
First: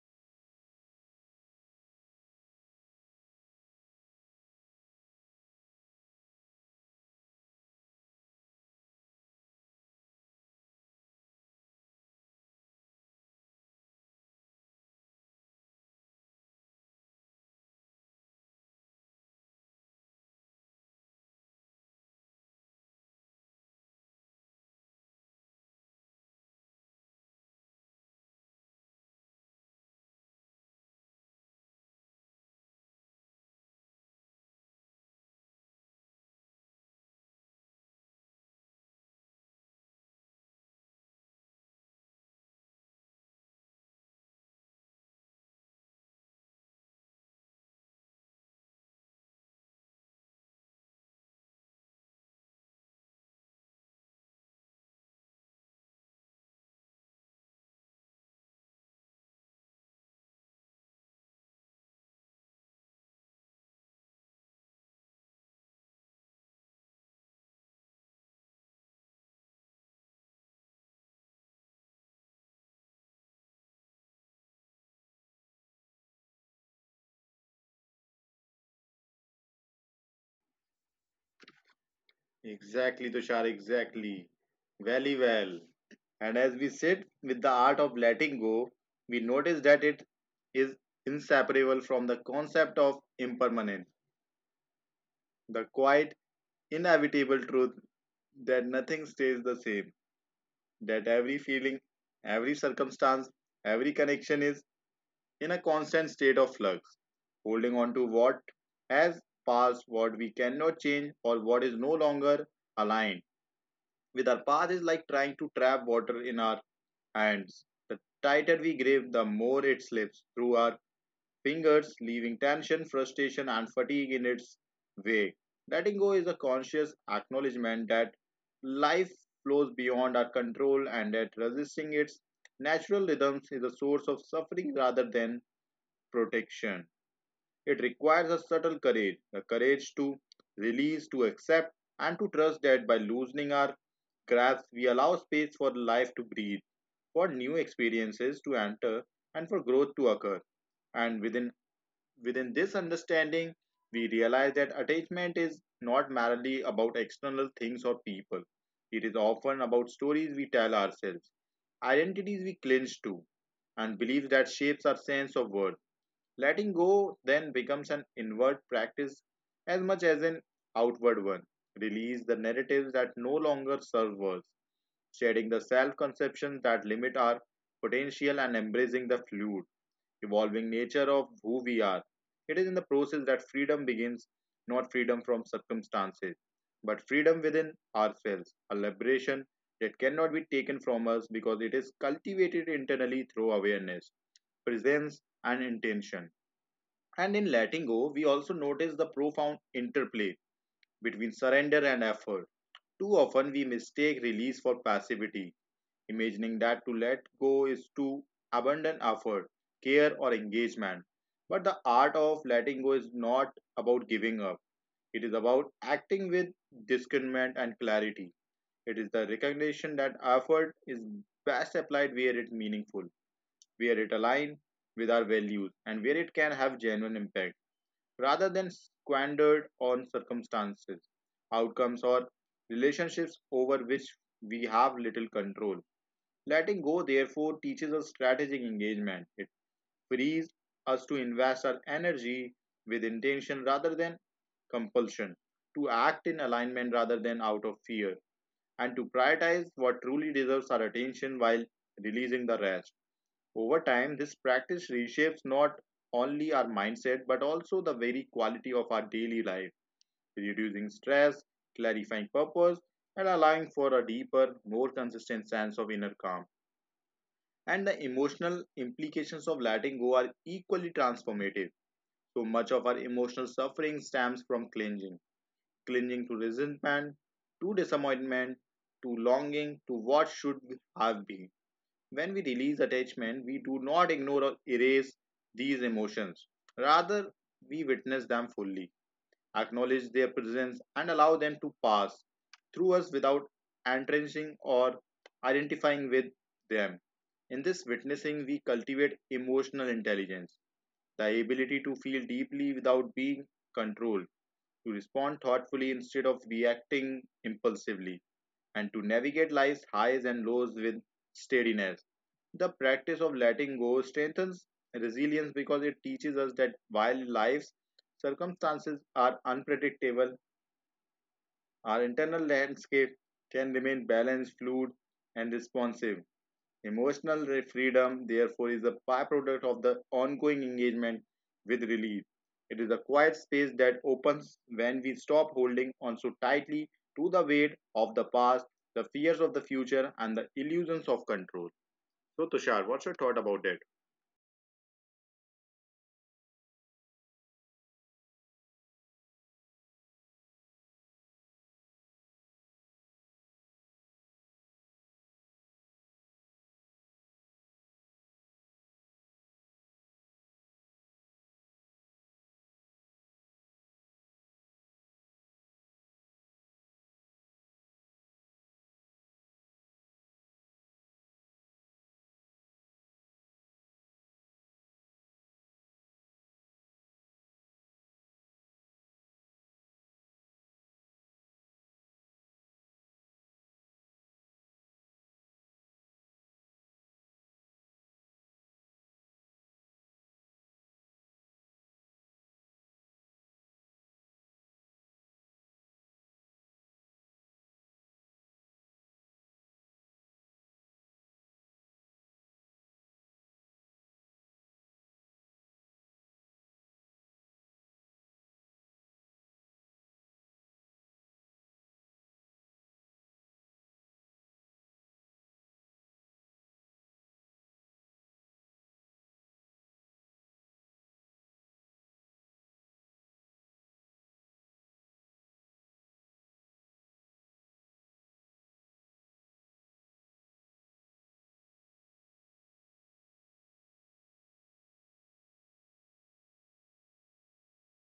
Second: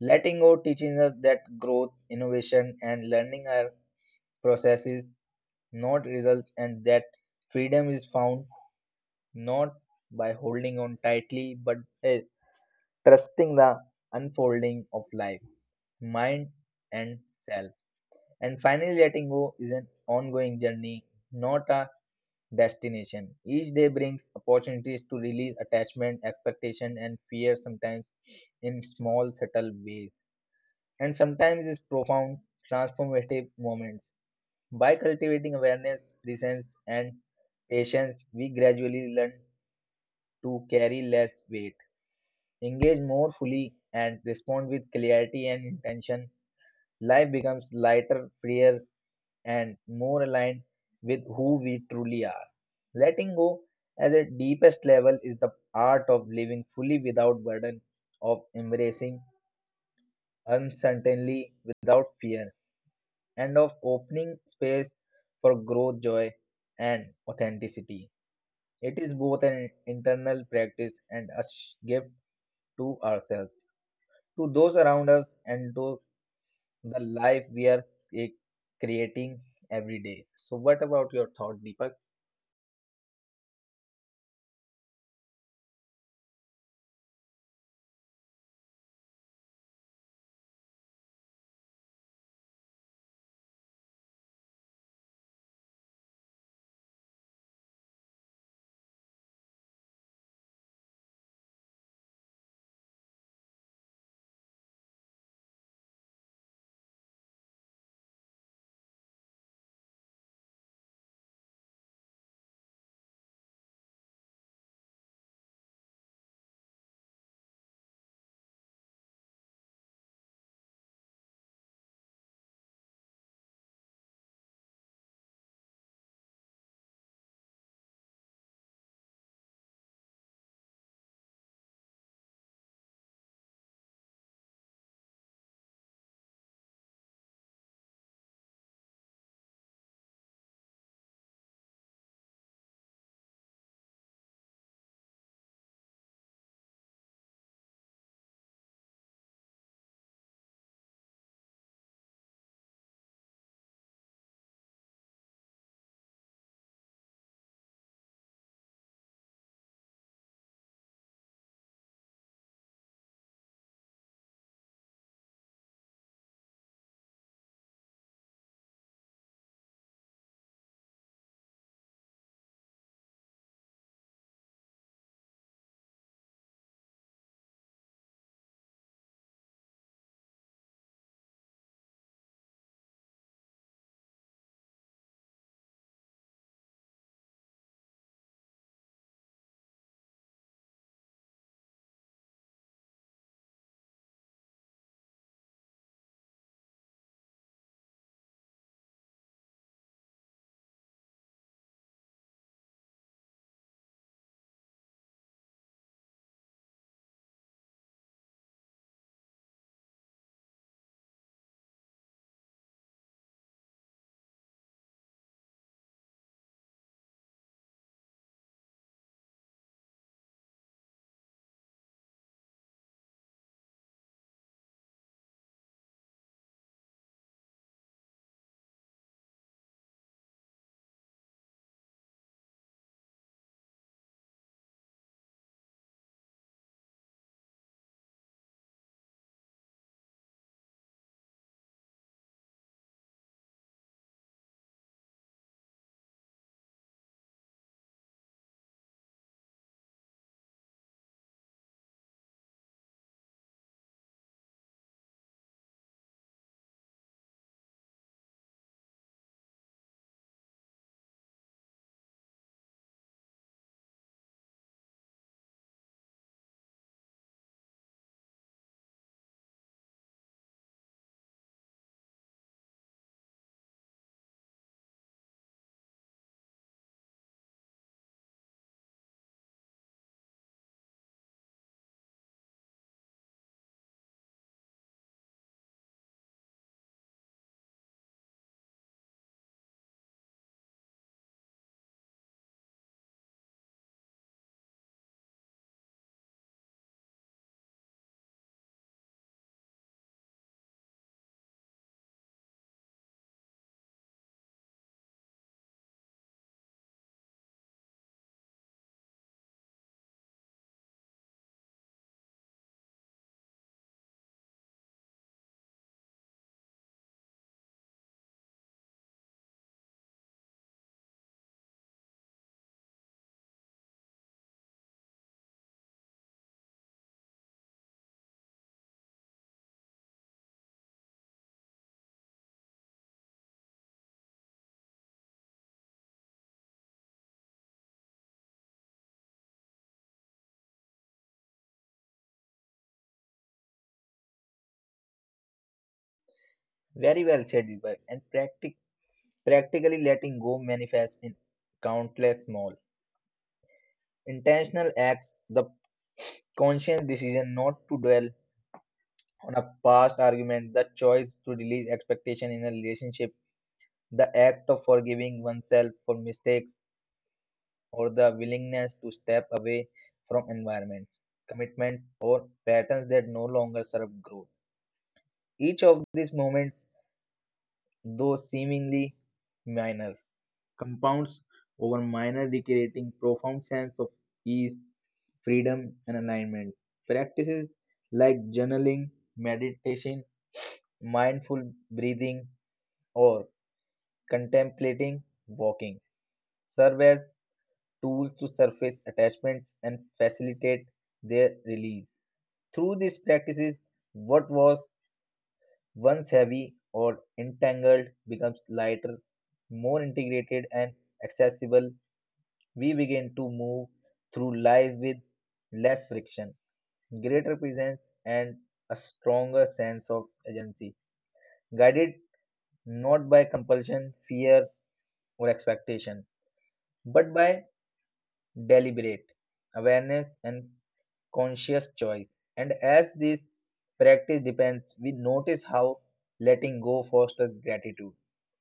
Speaker 2: Letting go teaches us that growth, innovation, and learning are processes, not results, and that freedom is found not by holding on tightly but by trusting the unfolding of life, mind, and self. And finally, letting go is an ongoing journey, not a destination. Each day brings opportunities to release attachment, expectation, and fear, sometimes in small, subtle ways and sometimes its profound transformative moments. By cultivating awareness, presence, and patience, we gradually learn to carry less weight, engage more fully, and respond with clarity and intention. Life becomes lighter, freer, and more aligned with who we truly are. Letting go as a deepest level is the art of living fully without burden, of embracing uncertainty without fear, and of opening space for growth, joy, and authenticity. It is both an internal practice and a sh- gift to ourselves, to those around us, and to the life we are eh, creating every day. So, what about your thought, Deepak?
Speaker 1: Exactly, Tushar, exactly. Very well. And as we sit with the art of letting go, we notice that it is inseparable from the concept of impermanence, the quiet, inevitable truth that nothing stays the same, that every feeling, every circumstance, every connection is in a constant state of flux. Holding on to what has passed, what we cannot change, or what is no longer aligned with our path is like trying to trap water in our hands. The tighter we grip, the more it slips through our fingers, leaving tension, frustration, and fatigue in its wake. Letting go is a conscious acknowledgement that life flows beyond our control and that resisting its natural rhythms is a source of suffering rather than protection. It requires a subtle courage, the courage to release, to accept, and to trust that by loosening our grasp, we allow space for life to breathe, for new experiences to enter, and for growth to occur. And within Within this understanding, we realize that attachment is not merely about external things or people. It is often about stories we tell ourselves, identities we cling to, and beliefs that shapes our sense of worth. Letting go then becomes an inward practice as much as an outward one. Release the narratives that no longer serve us, shedding the self conceptions that limit our potential and embracing the fluid, evolving nature of who we are. It is in the process that freedom begins, not freedom from circumstances, but freedom within ourselves, a liberation that cannot be taken from us because it is cultivated internally through awareness, presence, and intention. And in letting go, we also notice the profound interplay between surrender and effort. Too often, we mistake release for passivity, imagining that to let go is to abandon effort, care, or engagement. But the art of letting go is not about giving up, it is about acting with discernment and clarity. It is the recognition that effort is best applied where it's meaningful, where it aligns with our values, and where it can have genuine impact rather than squandered on circumstances, outcomes, or relationships over which we have little control. Letting go, therefore, teaches us strategic engagement. It frees us to invest our energy with intention rather than compulsion, to act in alignment rather than out of fear, and to prioritize what truly deserves our attention while releasing the rest. Over time, this practice reshapes not only our mindset but also the very quality of our daily life, reducing stress, clarifying purpose, and allowing for a deeper, more consistent sense of inner calm. And the emotional implications of letting go are equally transformative. So much of our emotional suffering stems from clinging, clinging to resentment, to disappointment, to longing, to what should have been. When we release attachment, we do not ignore or erase these emotions. Rather, we witness them fully, acknowledge their presence, and allow them to pass through us without entrenching or identifying with them. In this witnessing, we cultivate emotional intelligence, the ability to feel deeply without being controlled, to respond thoughtfully instead of reacting impulsively, and to navigate life's highs and lows with steadiness. The practice of letting go strengthens resilience because it teaches us that while life's circumstances are unpredictable, our internal landscape can remain balanced, fluid, and responsive. Emotional freedom, therefore, is a byproduct of the ongoing engagement with relief. It is a quiet space that opens when we stop holding on so tightly to the weight of the past, the fears of the future, and the illusions of control. So, Tushar, what's your thought about that?
Speaker 2: Very well said, Deepak. And practic- practically letting go manifests in countless small intentional acts, the conscious decision not to dwell on a past argument, the choice to release expectation in a relationship, the act of forgiving oneself for mistakes, or the willingness to step away from environments, commitments, or patterns that no longer serve growth. Each of these moments, though seemingly minor, compounds over minor day, creating profound sense of ease, freedom, and alignment. Practices like journaling, meditation, mindful breathing, or contemplating walking serve as tools to surface attachments and facilitate their release. Through these practices, what was once heavy or entangled becomes lighter, more integrated, and accessible. We begin to move through life with less friction, greater presence, and a stronger sense of agency, guided not by compulsion, fear, or expectation, but by deliberate awareness and conscious choice. And as this practice depends, we notice how letting go fosters gratitude.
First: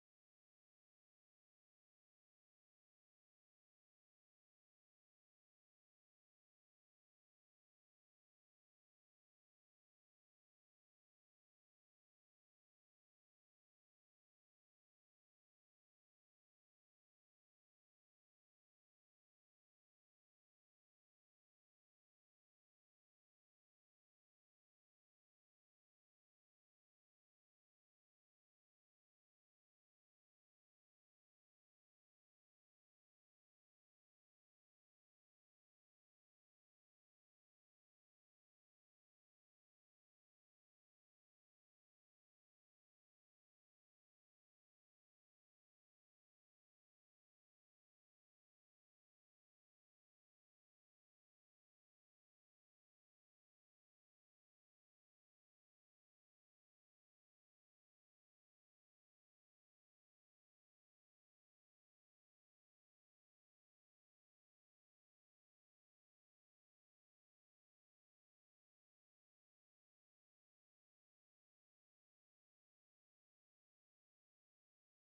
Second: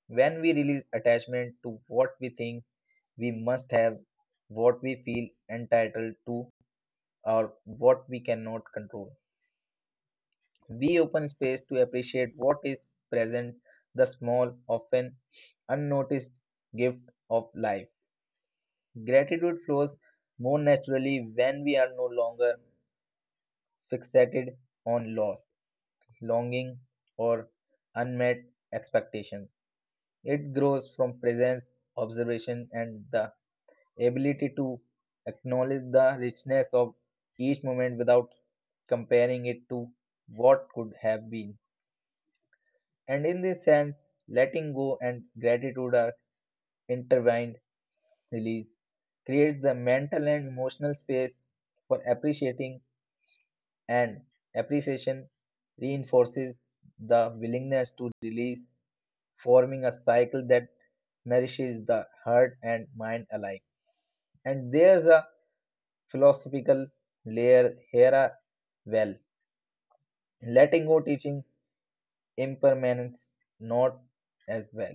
Speaker 2: When we release attachment to what we think we must have, what we feel entitled to, or what we cannot control, we open space to appreciate what is present, the small, often unnoticed gift of life. Gratitude flows more naturally when we are no longer fixated on loss, longing, or unmet expectation. It grows from presence, observation, and the ability to acknowledge the richness of each moment without comparing it to what could have been. And in this sense, letting go and gratitude are intertwined. Release creates the mental and emotional space for appreciating, and appreciation reinforces the willingness to release, forming a cycle that nourishes the heart and mind alike. And there's a philosophical layer here as well. Letting go teaching impermanence not as well.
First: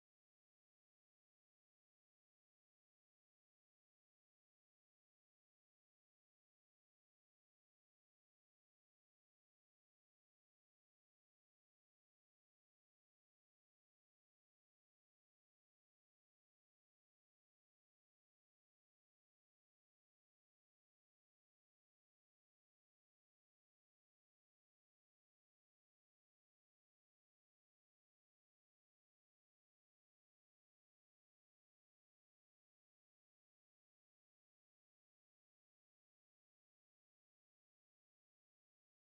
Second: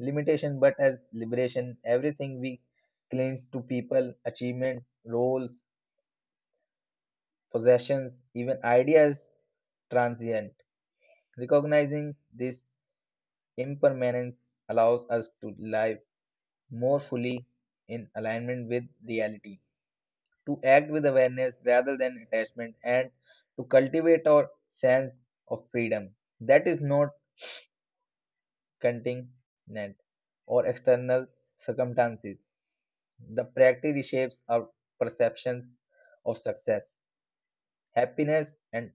Speaker 2: Limitation but as liberation. Everything we cling to, people, achievement, roles, possessions, even ideas transient. Recognizing this impermanence allows us to live more fully in alignment with reality, to act with awareness rather than attachment, and to cultivate our sense of freedom that is not contingent or external circumstances. The practice reshapes our perceptions of success, happiness, and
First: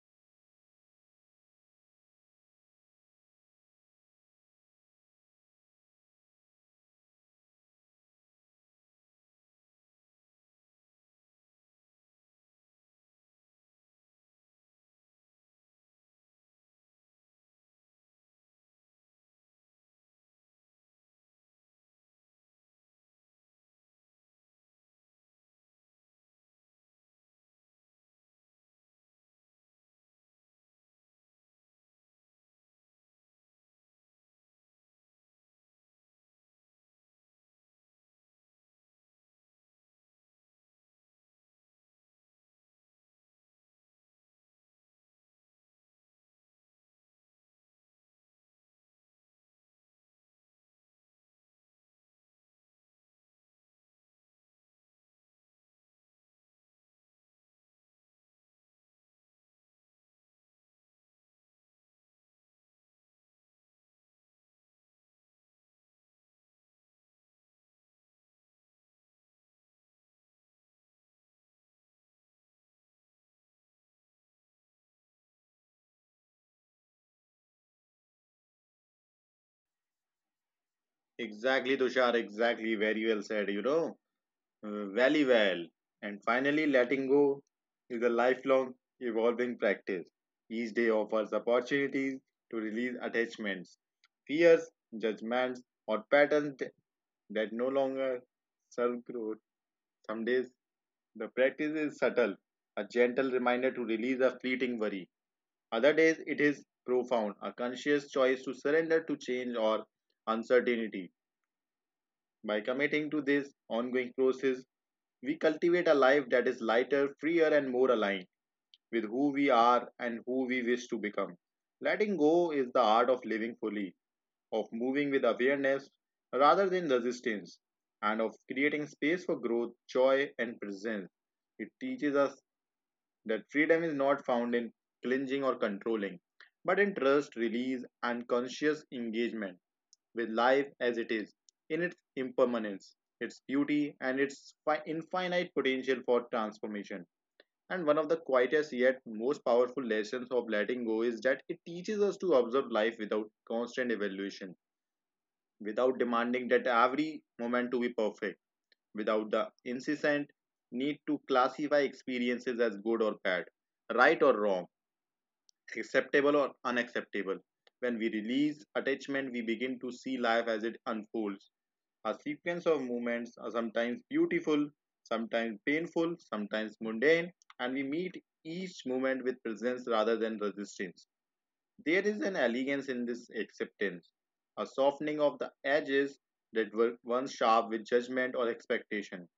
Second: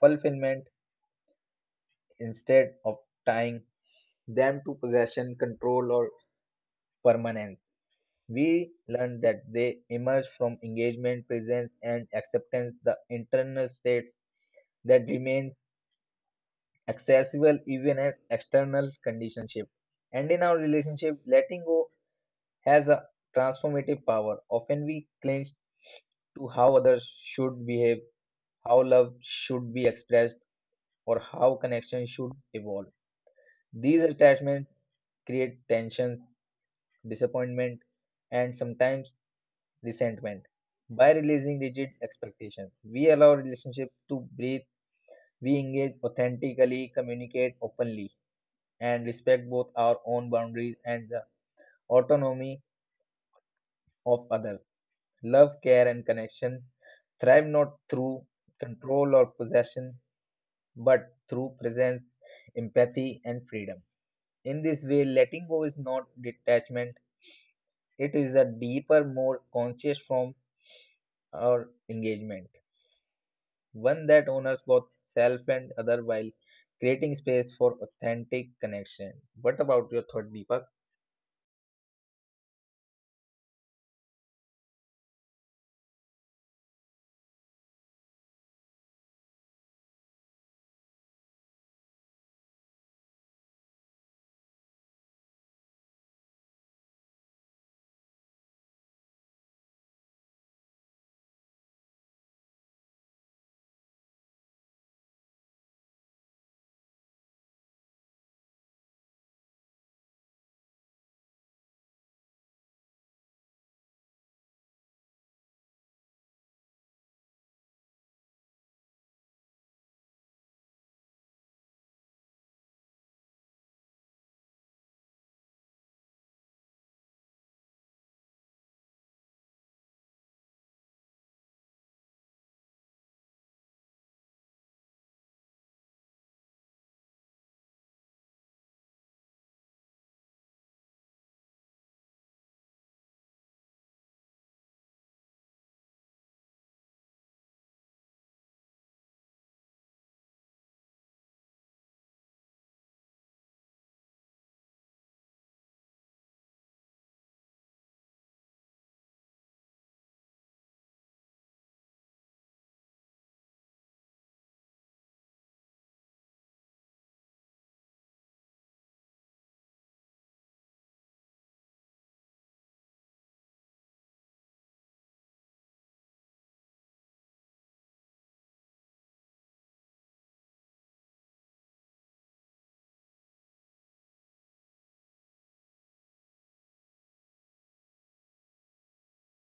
Speaker 2: fulfillment instead of tying them to possession, control, or permanence. We learn that they emerge from engagement, presence, and acceptance, the internal states that remains accessible even in external conditionship. And in our relationship, letting go has a transformative power. Often we cling to how others should behave, how love should be expressed, or how connection should evolve. These attachments create tensions, disappointment, and sometimes resentment. By releasing rigid expectations, we allow relationship to breathe. We engage authentically, communicate openly, and respect both our own boundaries and the autonomy of others. Love, care, and connection thrive not through control or possession, but through presence, empathy, and freedom. In this way, letting go is not detachment, it is a deeper, more conscious form of engagement, one that honors both self and other while creating space for authentic connection. What about your thought, Deepak?
Speaker 1: Exactly, Tushar, exactly. Very well said, you know. Uh, Very well. And finally, letting go is a lifelong evolving practice. Each day offers opportunities to release attachments, fears, judgments, or patterns th- that no longer serve growth. Some days, the practice is subtle, a gentle reminder to release a fleeting worry. Other days, it is profound, a conscious choice to surrender to change or uncertainty. By committing to this ongoing process, we cultivate a life that is lighter, freer, and more aligned with who we are and who we wish to become. Letting go is the art of living fully, of moving with awareness rather than resistance, and of creating space for growth, joy, and presence. It teaches us that freedom is not found in clinging or controlling, but in trust, release, and conscious engagement with life as it is, in its impermanence, its beauty, and its infinite potential for transformation. And one of the quietest yet most powerful lessons of letting go is that it teaches us to observe life without constant evaluation, without demanding that every moment to be perfect, without the incessant need to classify experiences as good or bad, right or wrong, acceptable or unacceptable. When we release attachment, we begin to see life as it unfolds, a sequence of movements are sometimes beautiful, sometimes painful, sometimes mundane, and we meet each movement with presence rather than resistance. There is an elegance in this acceptance, a softening of the edges that were once sharp with judgment or expectation.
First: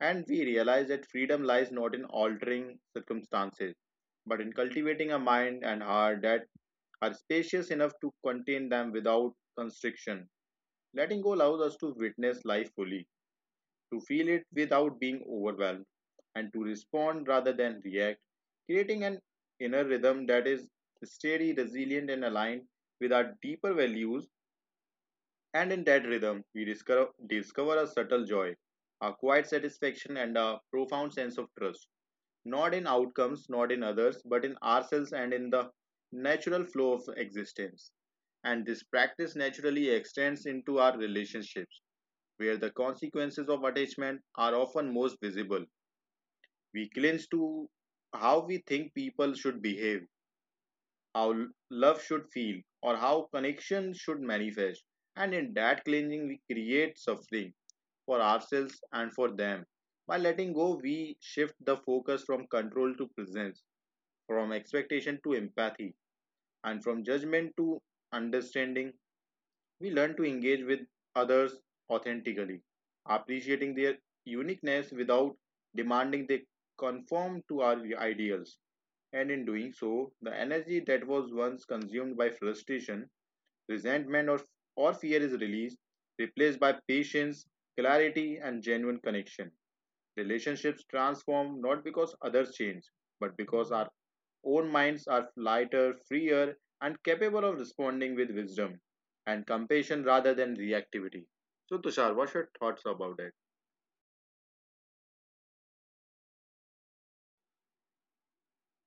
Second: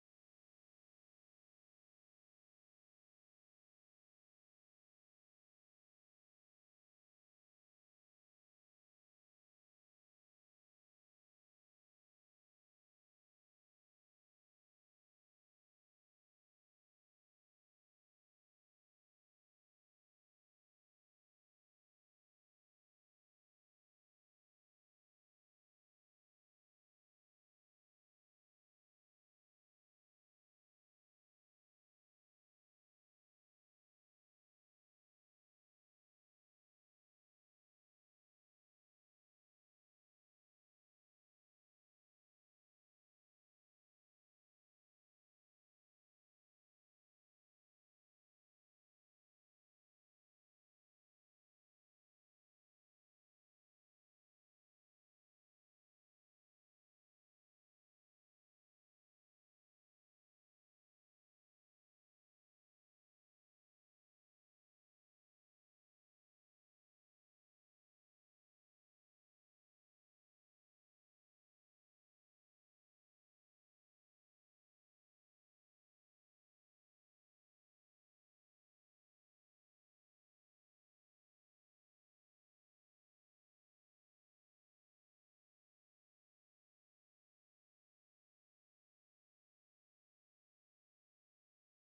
Speaker 1: And we realize that freedom lies not in altering circumstances, but in cultivating a mind and heart that are spacious enough to contain them without constriction. Letting go allows us to witness life fully, to feel it without being overwhelmed, and to respond rather than react, creating an inner rhythm that is steady, resilient, and aligned with our deeper values. And in that rhythm, we discover, discover a subtle joy, a quiet satisfaction, and a profound sense of trust, not in outcomes, not in others, but in ourselves and in the natural flow of existence. And this practice naturally extends into our relationships, where the consequences of attachment are often most visible. We clinch to how we think people should behave, how love should feel, or how connection should manifest. And in that clinging, we create suffering for ourselves and for them. By letting go, we shift the focus from control to presence, from expectation to empathy, and from judgment to understanding. We learn to engage with others authentically, appreciating their uniqueness without demanding they conform to our ideals. And in doing so, the energy that was once consumed by frustration, resentment, or, or fear is released, replaced by patience, clarity, and genuine connection. Relationships transform not because others change, but because our own minds are lighter, freer, and capable of responding with wisdom and compassion rather than reactivity. So, Tushar, what's your thoughts about it?